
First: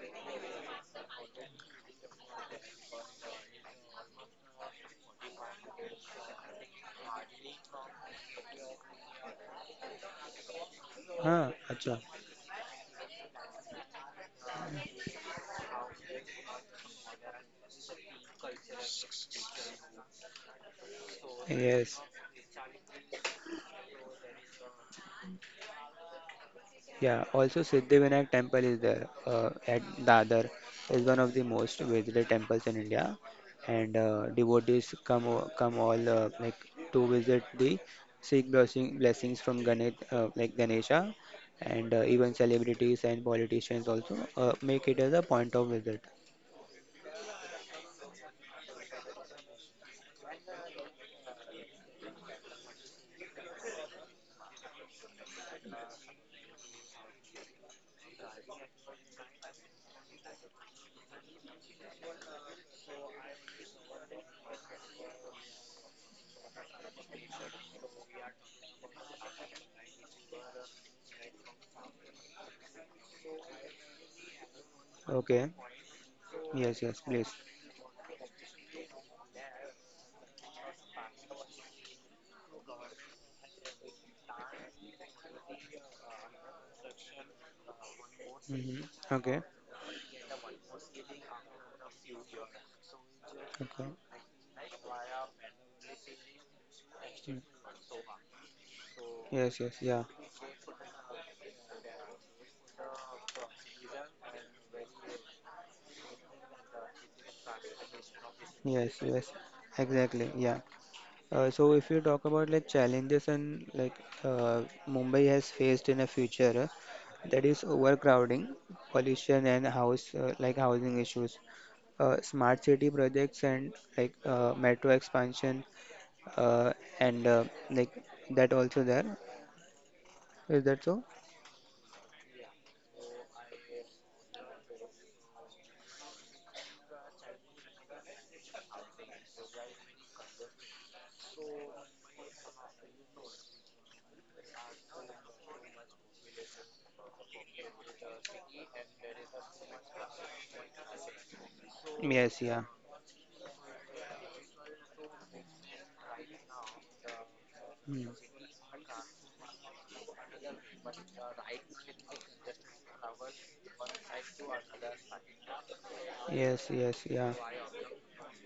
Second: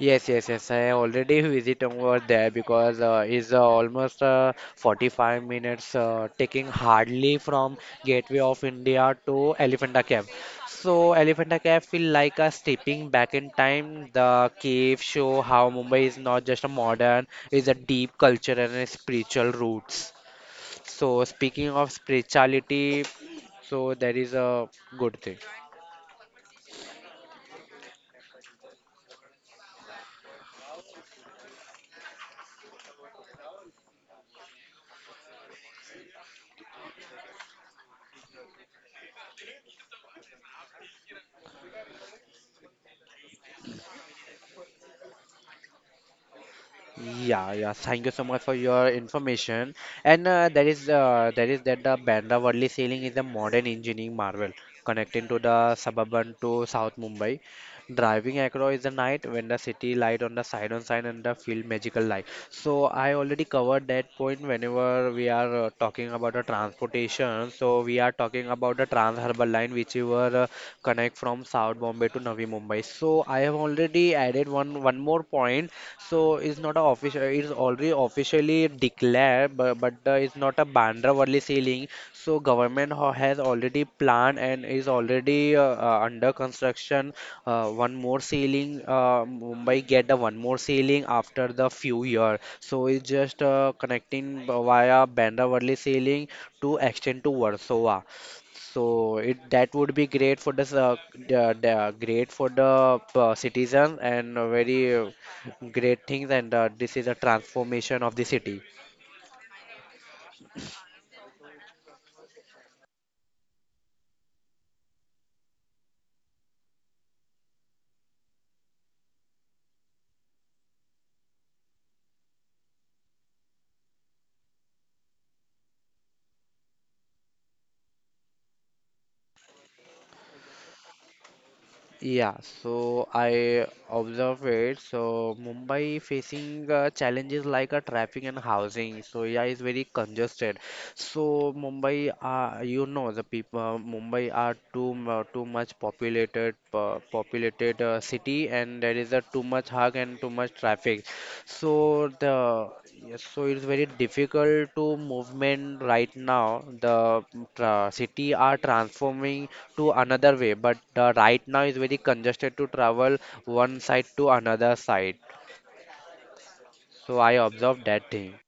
[SPEAKER 1] Yes, yes, yes. I already visit over there because uh, it's uh, almost uh, forty-five minutes uh, taking hardly from Gateway of India to Elephanta Cave. So
[SPEAKER 2] Huh,
[SPEAKER 1] Elephanta Cave
[SPEAKER 2] acha.
[SPEAKER 1] feel like a stepping back in time. The cave show how Mumbai is not just a modern, it's a deep culture and a spiritual roots. So speaking of
[SPEAKER 2] Yes.
[SPEAKER 1] spirituality, so that is a good thing.
[SPEAKER 2] Yeah, also Siddhivinayak temple is there uh, at Dadar, is one of the most visited temples in India, and uh, devotees come o- come all uh, like to visit the seek blessing, blessings from Ganesh uh, like Ganesha, and uh, even celebrities and politicians also uh, make it as a point of visit.
[SPEAKER 1] Yeah, yeah. Thank you so much for your information. And uh, there is uh, there is that the Bandra Worli Sailing is a modern engineering marvel connecting to the suburban to South Mumbai driving across the night when the city light on the side on side and the field magical light. So I already covered that point whenever we are uh, talking about the transportation. So we are talking about the Trans Harbour Line, which we were uh, connect from South Bombay to Navi Mumbai. So I have already added one one more
[SPEAKER 2] Okay.
[SPEAKER 1] point. So it's not a
[SPEAKER 2] Yes, yes,
[SPEAKER 1] official.
[SPEAKER 2] please.
[SPEAKER 1] It's already we officially declare, but, but uh, it's not a Bandra Worli ceiling. So government ho- has already planned and is already uh, uh, under construction. Uh, one more ceiling,
[SPEAKER 2] Hmm.
[SPEAKER 1] uh,
[SPEAKER 2] Okay.
[SPEAKER 1] Mumbai get the one more ceiling after the few year. So it's just uh,
[SPEAKER 2] Okay.
[SPEAKER 1] connecting b- via Bandra Worli ceiling to extend to
[SPEAKER 2] Mm.
[SPEAKER 1] Warsaw. So it
[SPEAKER 2] Yes,
[SPEAKER 1] that
[SPEAKER 2] yes,
[SPEAKER 1] would be
[SPEAKER 2] yeah.
[SPEAKER 1] great for the s- uh, the, the great for the uh, citizen and a very uh, great things and uh, this is a transformation of the city.
[SPEAKER 2] Yes, yes. Exactly. Yeah. Uh, so if you talk about like challenges and like uh, Mumbai has faced in the future, uh, that is overcrowding, pollution, and house uh, like housing issues. Uh, smart city projects and like uh, metro expansion uh, and uh, like that also there. Is that so?
[SPEAKER 1] Yeah, so I observe it. So Mumbai facing uh, challenges like uh, traffic and housing. So yeah, it's very congested. So Mumbai, uh, you know, the people uh, Mumbai are too mu- too much populated uh, populated uh, city, and there is a too much hug and too much traffic. So
[SPEAKER 2] Yes, yeah.
[SPEAKER 1] the yes, so it's very difficult to movement right now. The mm, tra
[SPEAKER 2] Hmm.
[SPEAKER 1] city are transforming to another way, but uh, right now is very congested to travel one side to another side.
[SPEAKER 2] Yes, yes,
[SPEAKER 1] So I
[SPEAKER 2] yeah.
[SPEAKER 1] observed that thing.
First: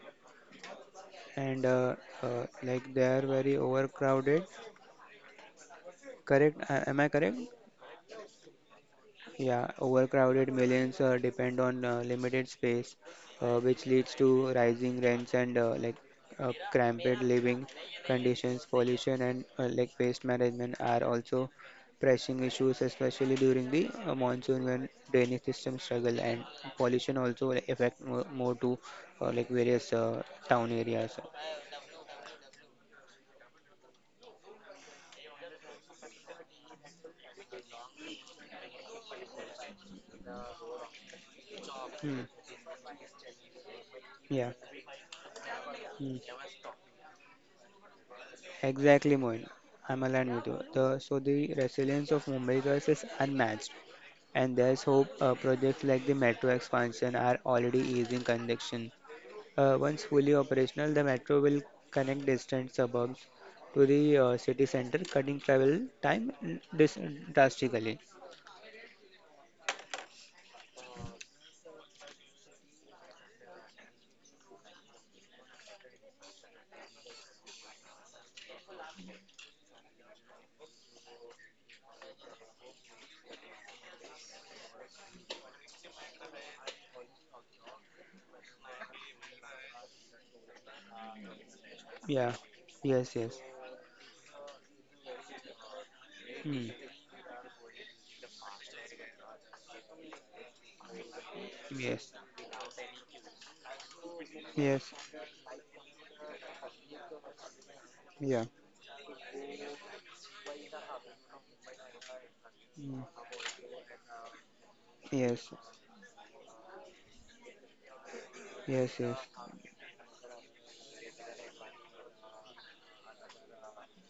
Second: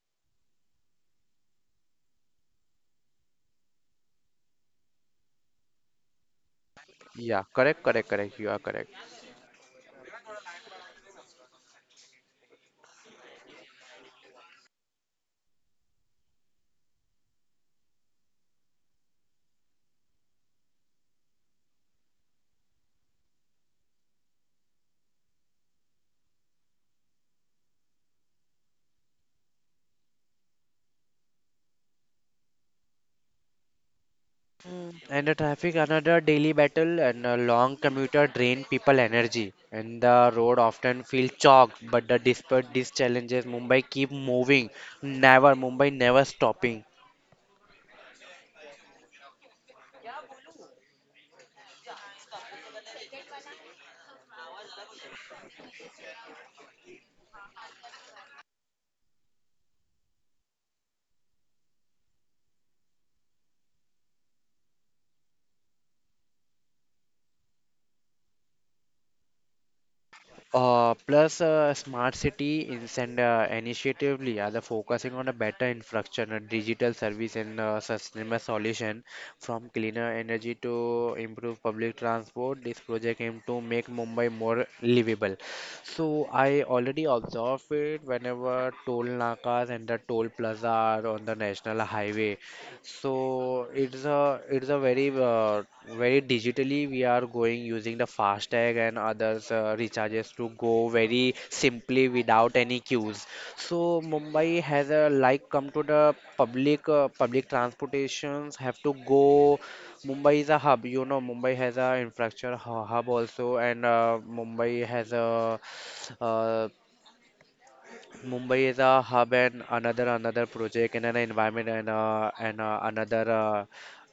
[SPEAKER 2] And uh, uh, like they are very overcrowded. Correct? Uh, am I correct?
[SPEAKER 1] Yeah, correct, correct, correct. You are correct.
[SPEAKER 2] Yeah, overcrowded millions uh, depend on uh, limited space, uh, which leads to rising rents and uh, like uh, cramped living conditions. Pollution and uh, like waste management are also pressing issues, especially during the uh, monsoon when drainage systems struggle. And pollution also like affect more, more to uh, like various uh, town areas.
[SPEAKER 1] Mm, And the traffic, another daily battle, and a long commuter drain people energy, and the road often feel chalk. But the
[SPEAKER 2] Hmm.
[SPEAKER 1] despite these challenges, Mumbai keep
[SPEAKER 2] Yeah.
[SPEAKER 1] moving, never Mumbai
[SPEAKER 2] Hmm.
[SPEAKER 1] never stopping.
[SPEAKER 2] Exactly, Moin. I'm aligned with you. The, so the resilience of Mumbai girls is unmatched, and there's hope uh, projects like the metro expansion are already easing congestion. Uh, once fully operational, the metro will connect distant suburbs to the uh, city center, cutting travel time dis- drastically.
[SPEAKER 1] Uh, plus, uh, smart city is and uh, initiatively are the focusing on a better infrastructure, a digital service, and uh, sustainable solution from cleaner energy to improve public transport. This project aim to make Mumbai more livable. So I already observe it whenever toll nakas and the toll plaza are on the national
[SPEAKER 2] Yeah.
[SPEAKER 1] highway.
[SPEAKER 2] Yes. Yes.
[SPEAKER 1] So it's a it's a very uh, very
[SPEAKER 2] Hmm.
[SPEAKER 1] digitally we are going using the FASTag and others uh, recharges to go very simply
[SPEAKER 2] Yes.
[SPEAKER 1] without any queues. So Mumbai has
[SPEAKER 2] Yes.
[SPEAKER 1] a like come to the public uh, public
[SPEAKER 2] Yeah.
[SPEAKER 1] transportations have to go. Mumbai is a hub, you know. Mumbai has a infrastructure hu-
[SPEAKER 2] Hmm.
[SPEAKER 1] hub also, and uh, Mumbai has
[SPEAKER 2] Yes.
[SPEAKER 1] a uh, Mumbai is
[SPEAKER 2] Yes.
[SPEAKER 1] a
[SPEAKER 2] Yes.
[SPEAKER 1] hub and another another project and an environment and uh, and uh, another uh,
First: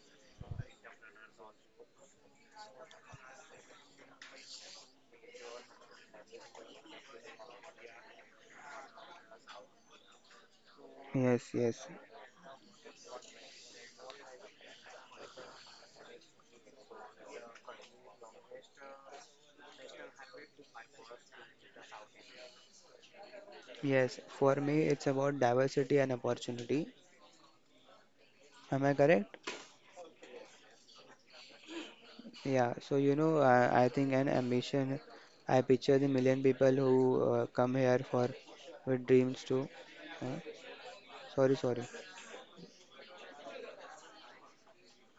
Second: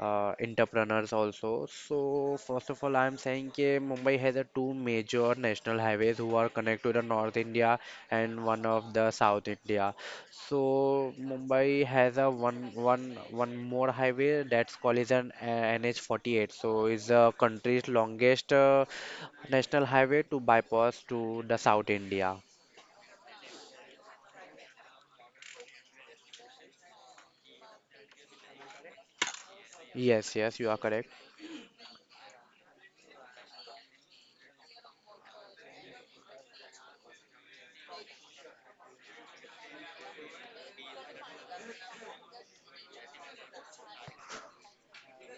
[SPEAKER 1] uh, entrepreneurs also. So first of all, I'm saying that Mumbai has a two major national highways who are connected to the North India and one of the South India. So
[SPEAKER 2] Yes.
[SPEAKER 1] Mumbai
[SPEAKER 2] Yes.
[SPEAKER 1] has a one one one more highway that's called is an uh, N H forty-eight. So it's the country's longest uh, national highway to bypass to the South India.
[SPEAKER 2] Yes, for me, it's about diversity and opportunity. Am I correct?
[SPEAKER 1] Yes, yes, you are correct.
[SPEAKER 2] Yeah, so you know, I, I think an ambition, I picture the million people who uh, come here for with dreams too. Uh, sorry, Sorry.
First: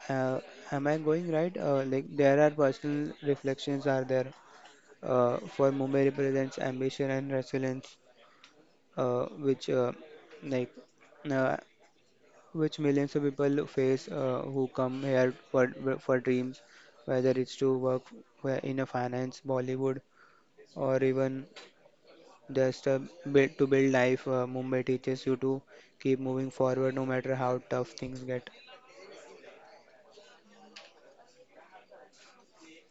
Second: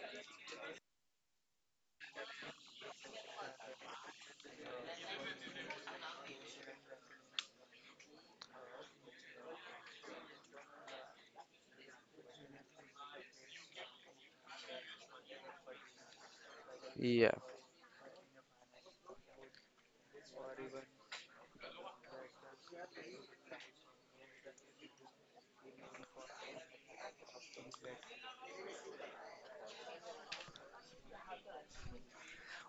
[SPEAKER 2] Uh, am I going right? Uh, like there are personal reflections are there uh, for Mumbai represents ambition and resilience, uh, which uh, like uh, which millions of people face uh, who come here for, for dreams, whether
[SPEAKER 1] Yeah.
[SPEAKER 2] it's to work where- in a finance, Bollywood, or even just uh, build, to build life. Uh, Mumbai teaches you to keep moving forward no matter how tough things get.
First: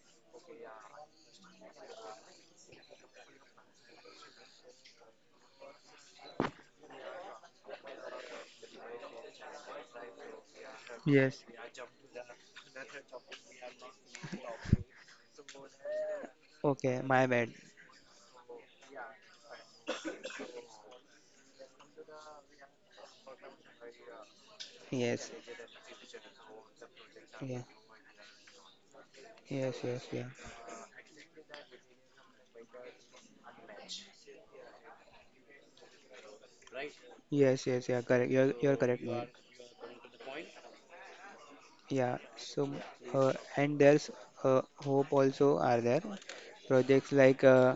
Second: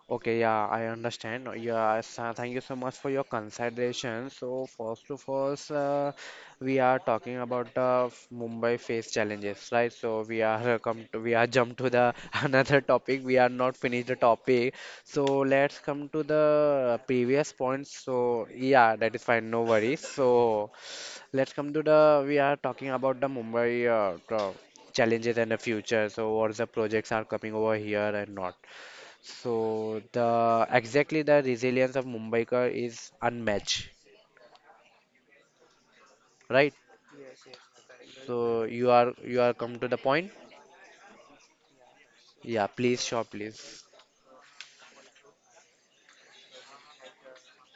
[SPEAKER 1] Okay, yeah, I understand. Yeah, so thank you so much for your consideration. So first to first, uh, we are talking about uh, f- Mumbai face challenges, right? So we are uh, come to, we
[SPEAKER 2] Yes,
[SPEAKER 1] are jump to the another topic. We are not finished the topic. So let's come to the
[SPEAKER 2] okay, my
[SPEAKER 1] previous
[SPEAKER 2] bad.
[SPEAKER 1] points. So yeah, that is fine. No worries. So let's come to the we are talking about the Mumbai uh, tra-
[SPEAKER 2] Yes.
[SPEAKER 1] challenges and the future. So what the projects are coming
[SPEAKER 2] Yeah.
[SPEAKER 1] over here and not.
[SPEAKER 2] Yes,
[SPEAKER 1] So
[SPEAKER 2] yes, yeah.
[SPEAKER 1] the exactly the resilience of Mumbaikar is unmatched, right?
[SPEAKER 2] Yes, yes, yeah, correct. You're,
[SPEAKER 1] So
[SPEAKER 2] you're
[SPEAKER 1] you
[SPEAKER 2] correct,
[SPEAKER 1] are
[SPEAKER 2] Mohit.
[SPEAKER 1] you are come to the point?
[SPEAKER 2] Yeah,
[SPEAKER 1] Yeah,
[SPEAKER 2] so
[SPEAKER 1] please, sure,
[SPEAKER 2] uh, and
[SPEAKER 1] please.
[SPEAKER 2] there's uh, hope also are there projects like uh,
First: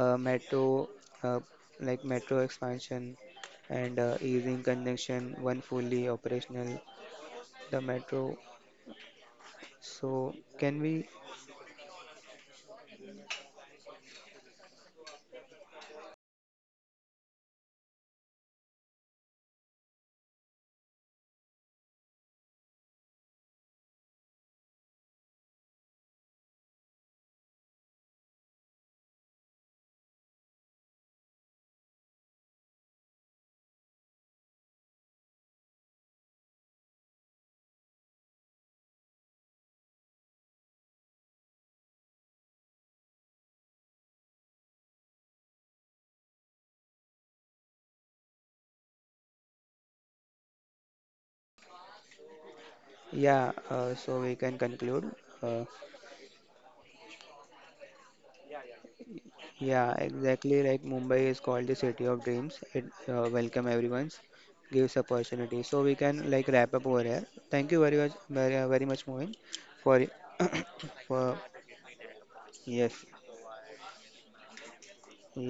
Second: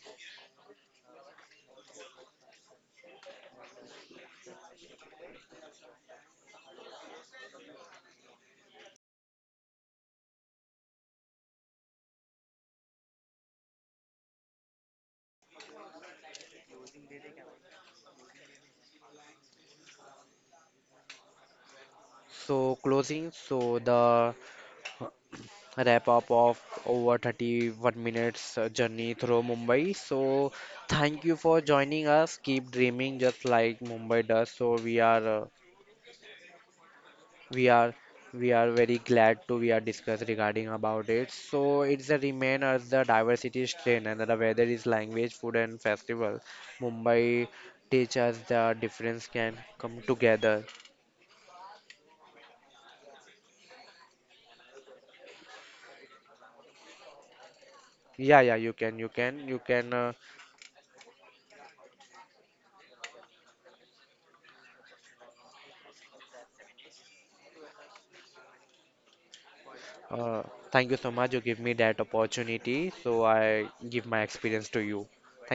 [SPEAKER 2] uh, metro uh, like metro expansion and uh, easing congestion when fully operational the metro so can we
[SPEAKER 1] So closing, so the wrap up of over thirty-one minutes uh, journey through Mumbai. So thank you for joining us. Keep dreaming just like Mumbai does. So we are uh, we are we are very glad to we are discuss regarding about it. So it's a remain as the diversity strain and the weather is language, food and festival. Mumbai teach us the difference can come together.
[SPEAKER 2] yeah uh, so we can conclude uh,
[SPEAKER 1] Yeah, yeah, you can, you can, you
[SPEAKER 2] Yeah,
[SPEAKER 1] can. Uh,
[SPEAKER 2] exactly. Like Mumbai is called the city of dreams. It uh, welcome everyone's, gives opportunity. So we can like wrap up over here. Thank you very much, very, very much, Mohin, for
[SPEAKER 1] uh, thank you so much. You
[SPEAKER 2] for
[SPEAKER 1] give me that opportunity,
[SPEAKER 2] yes,
[SPEAKER 1] so I give my experience to you. Thank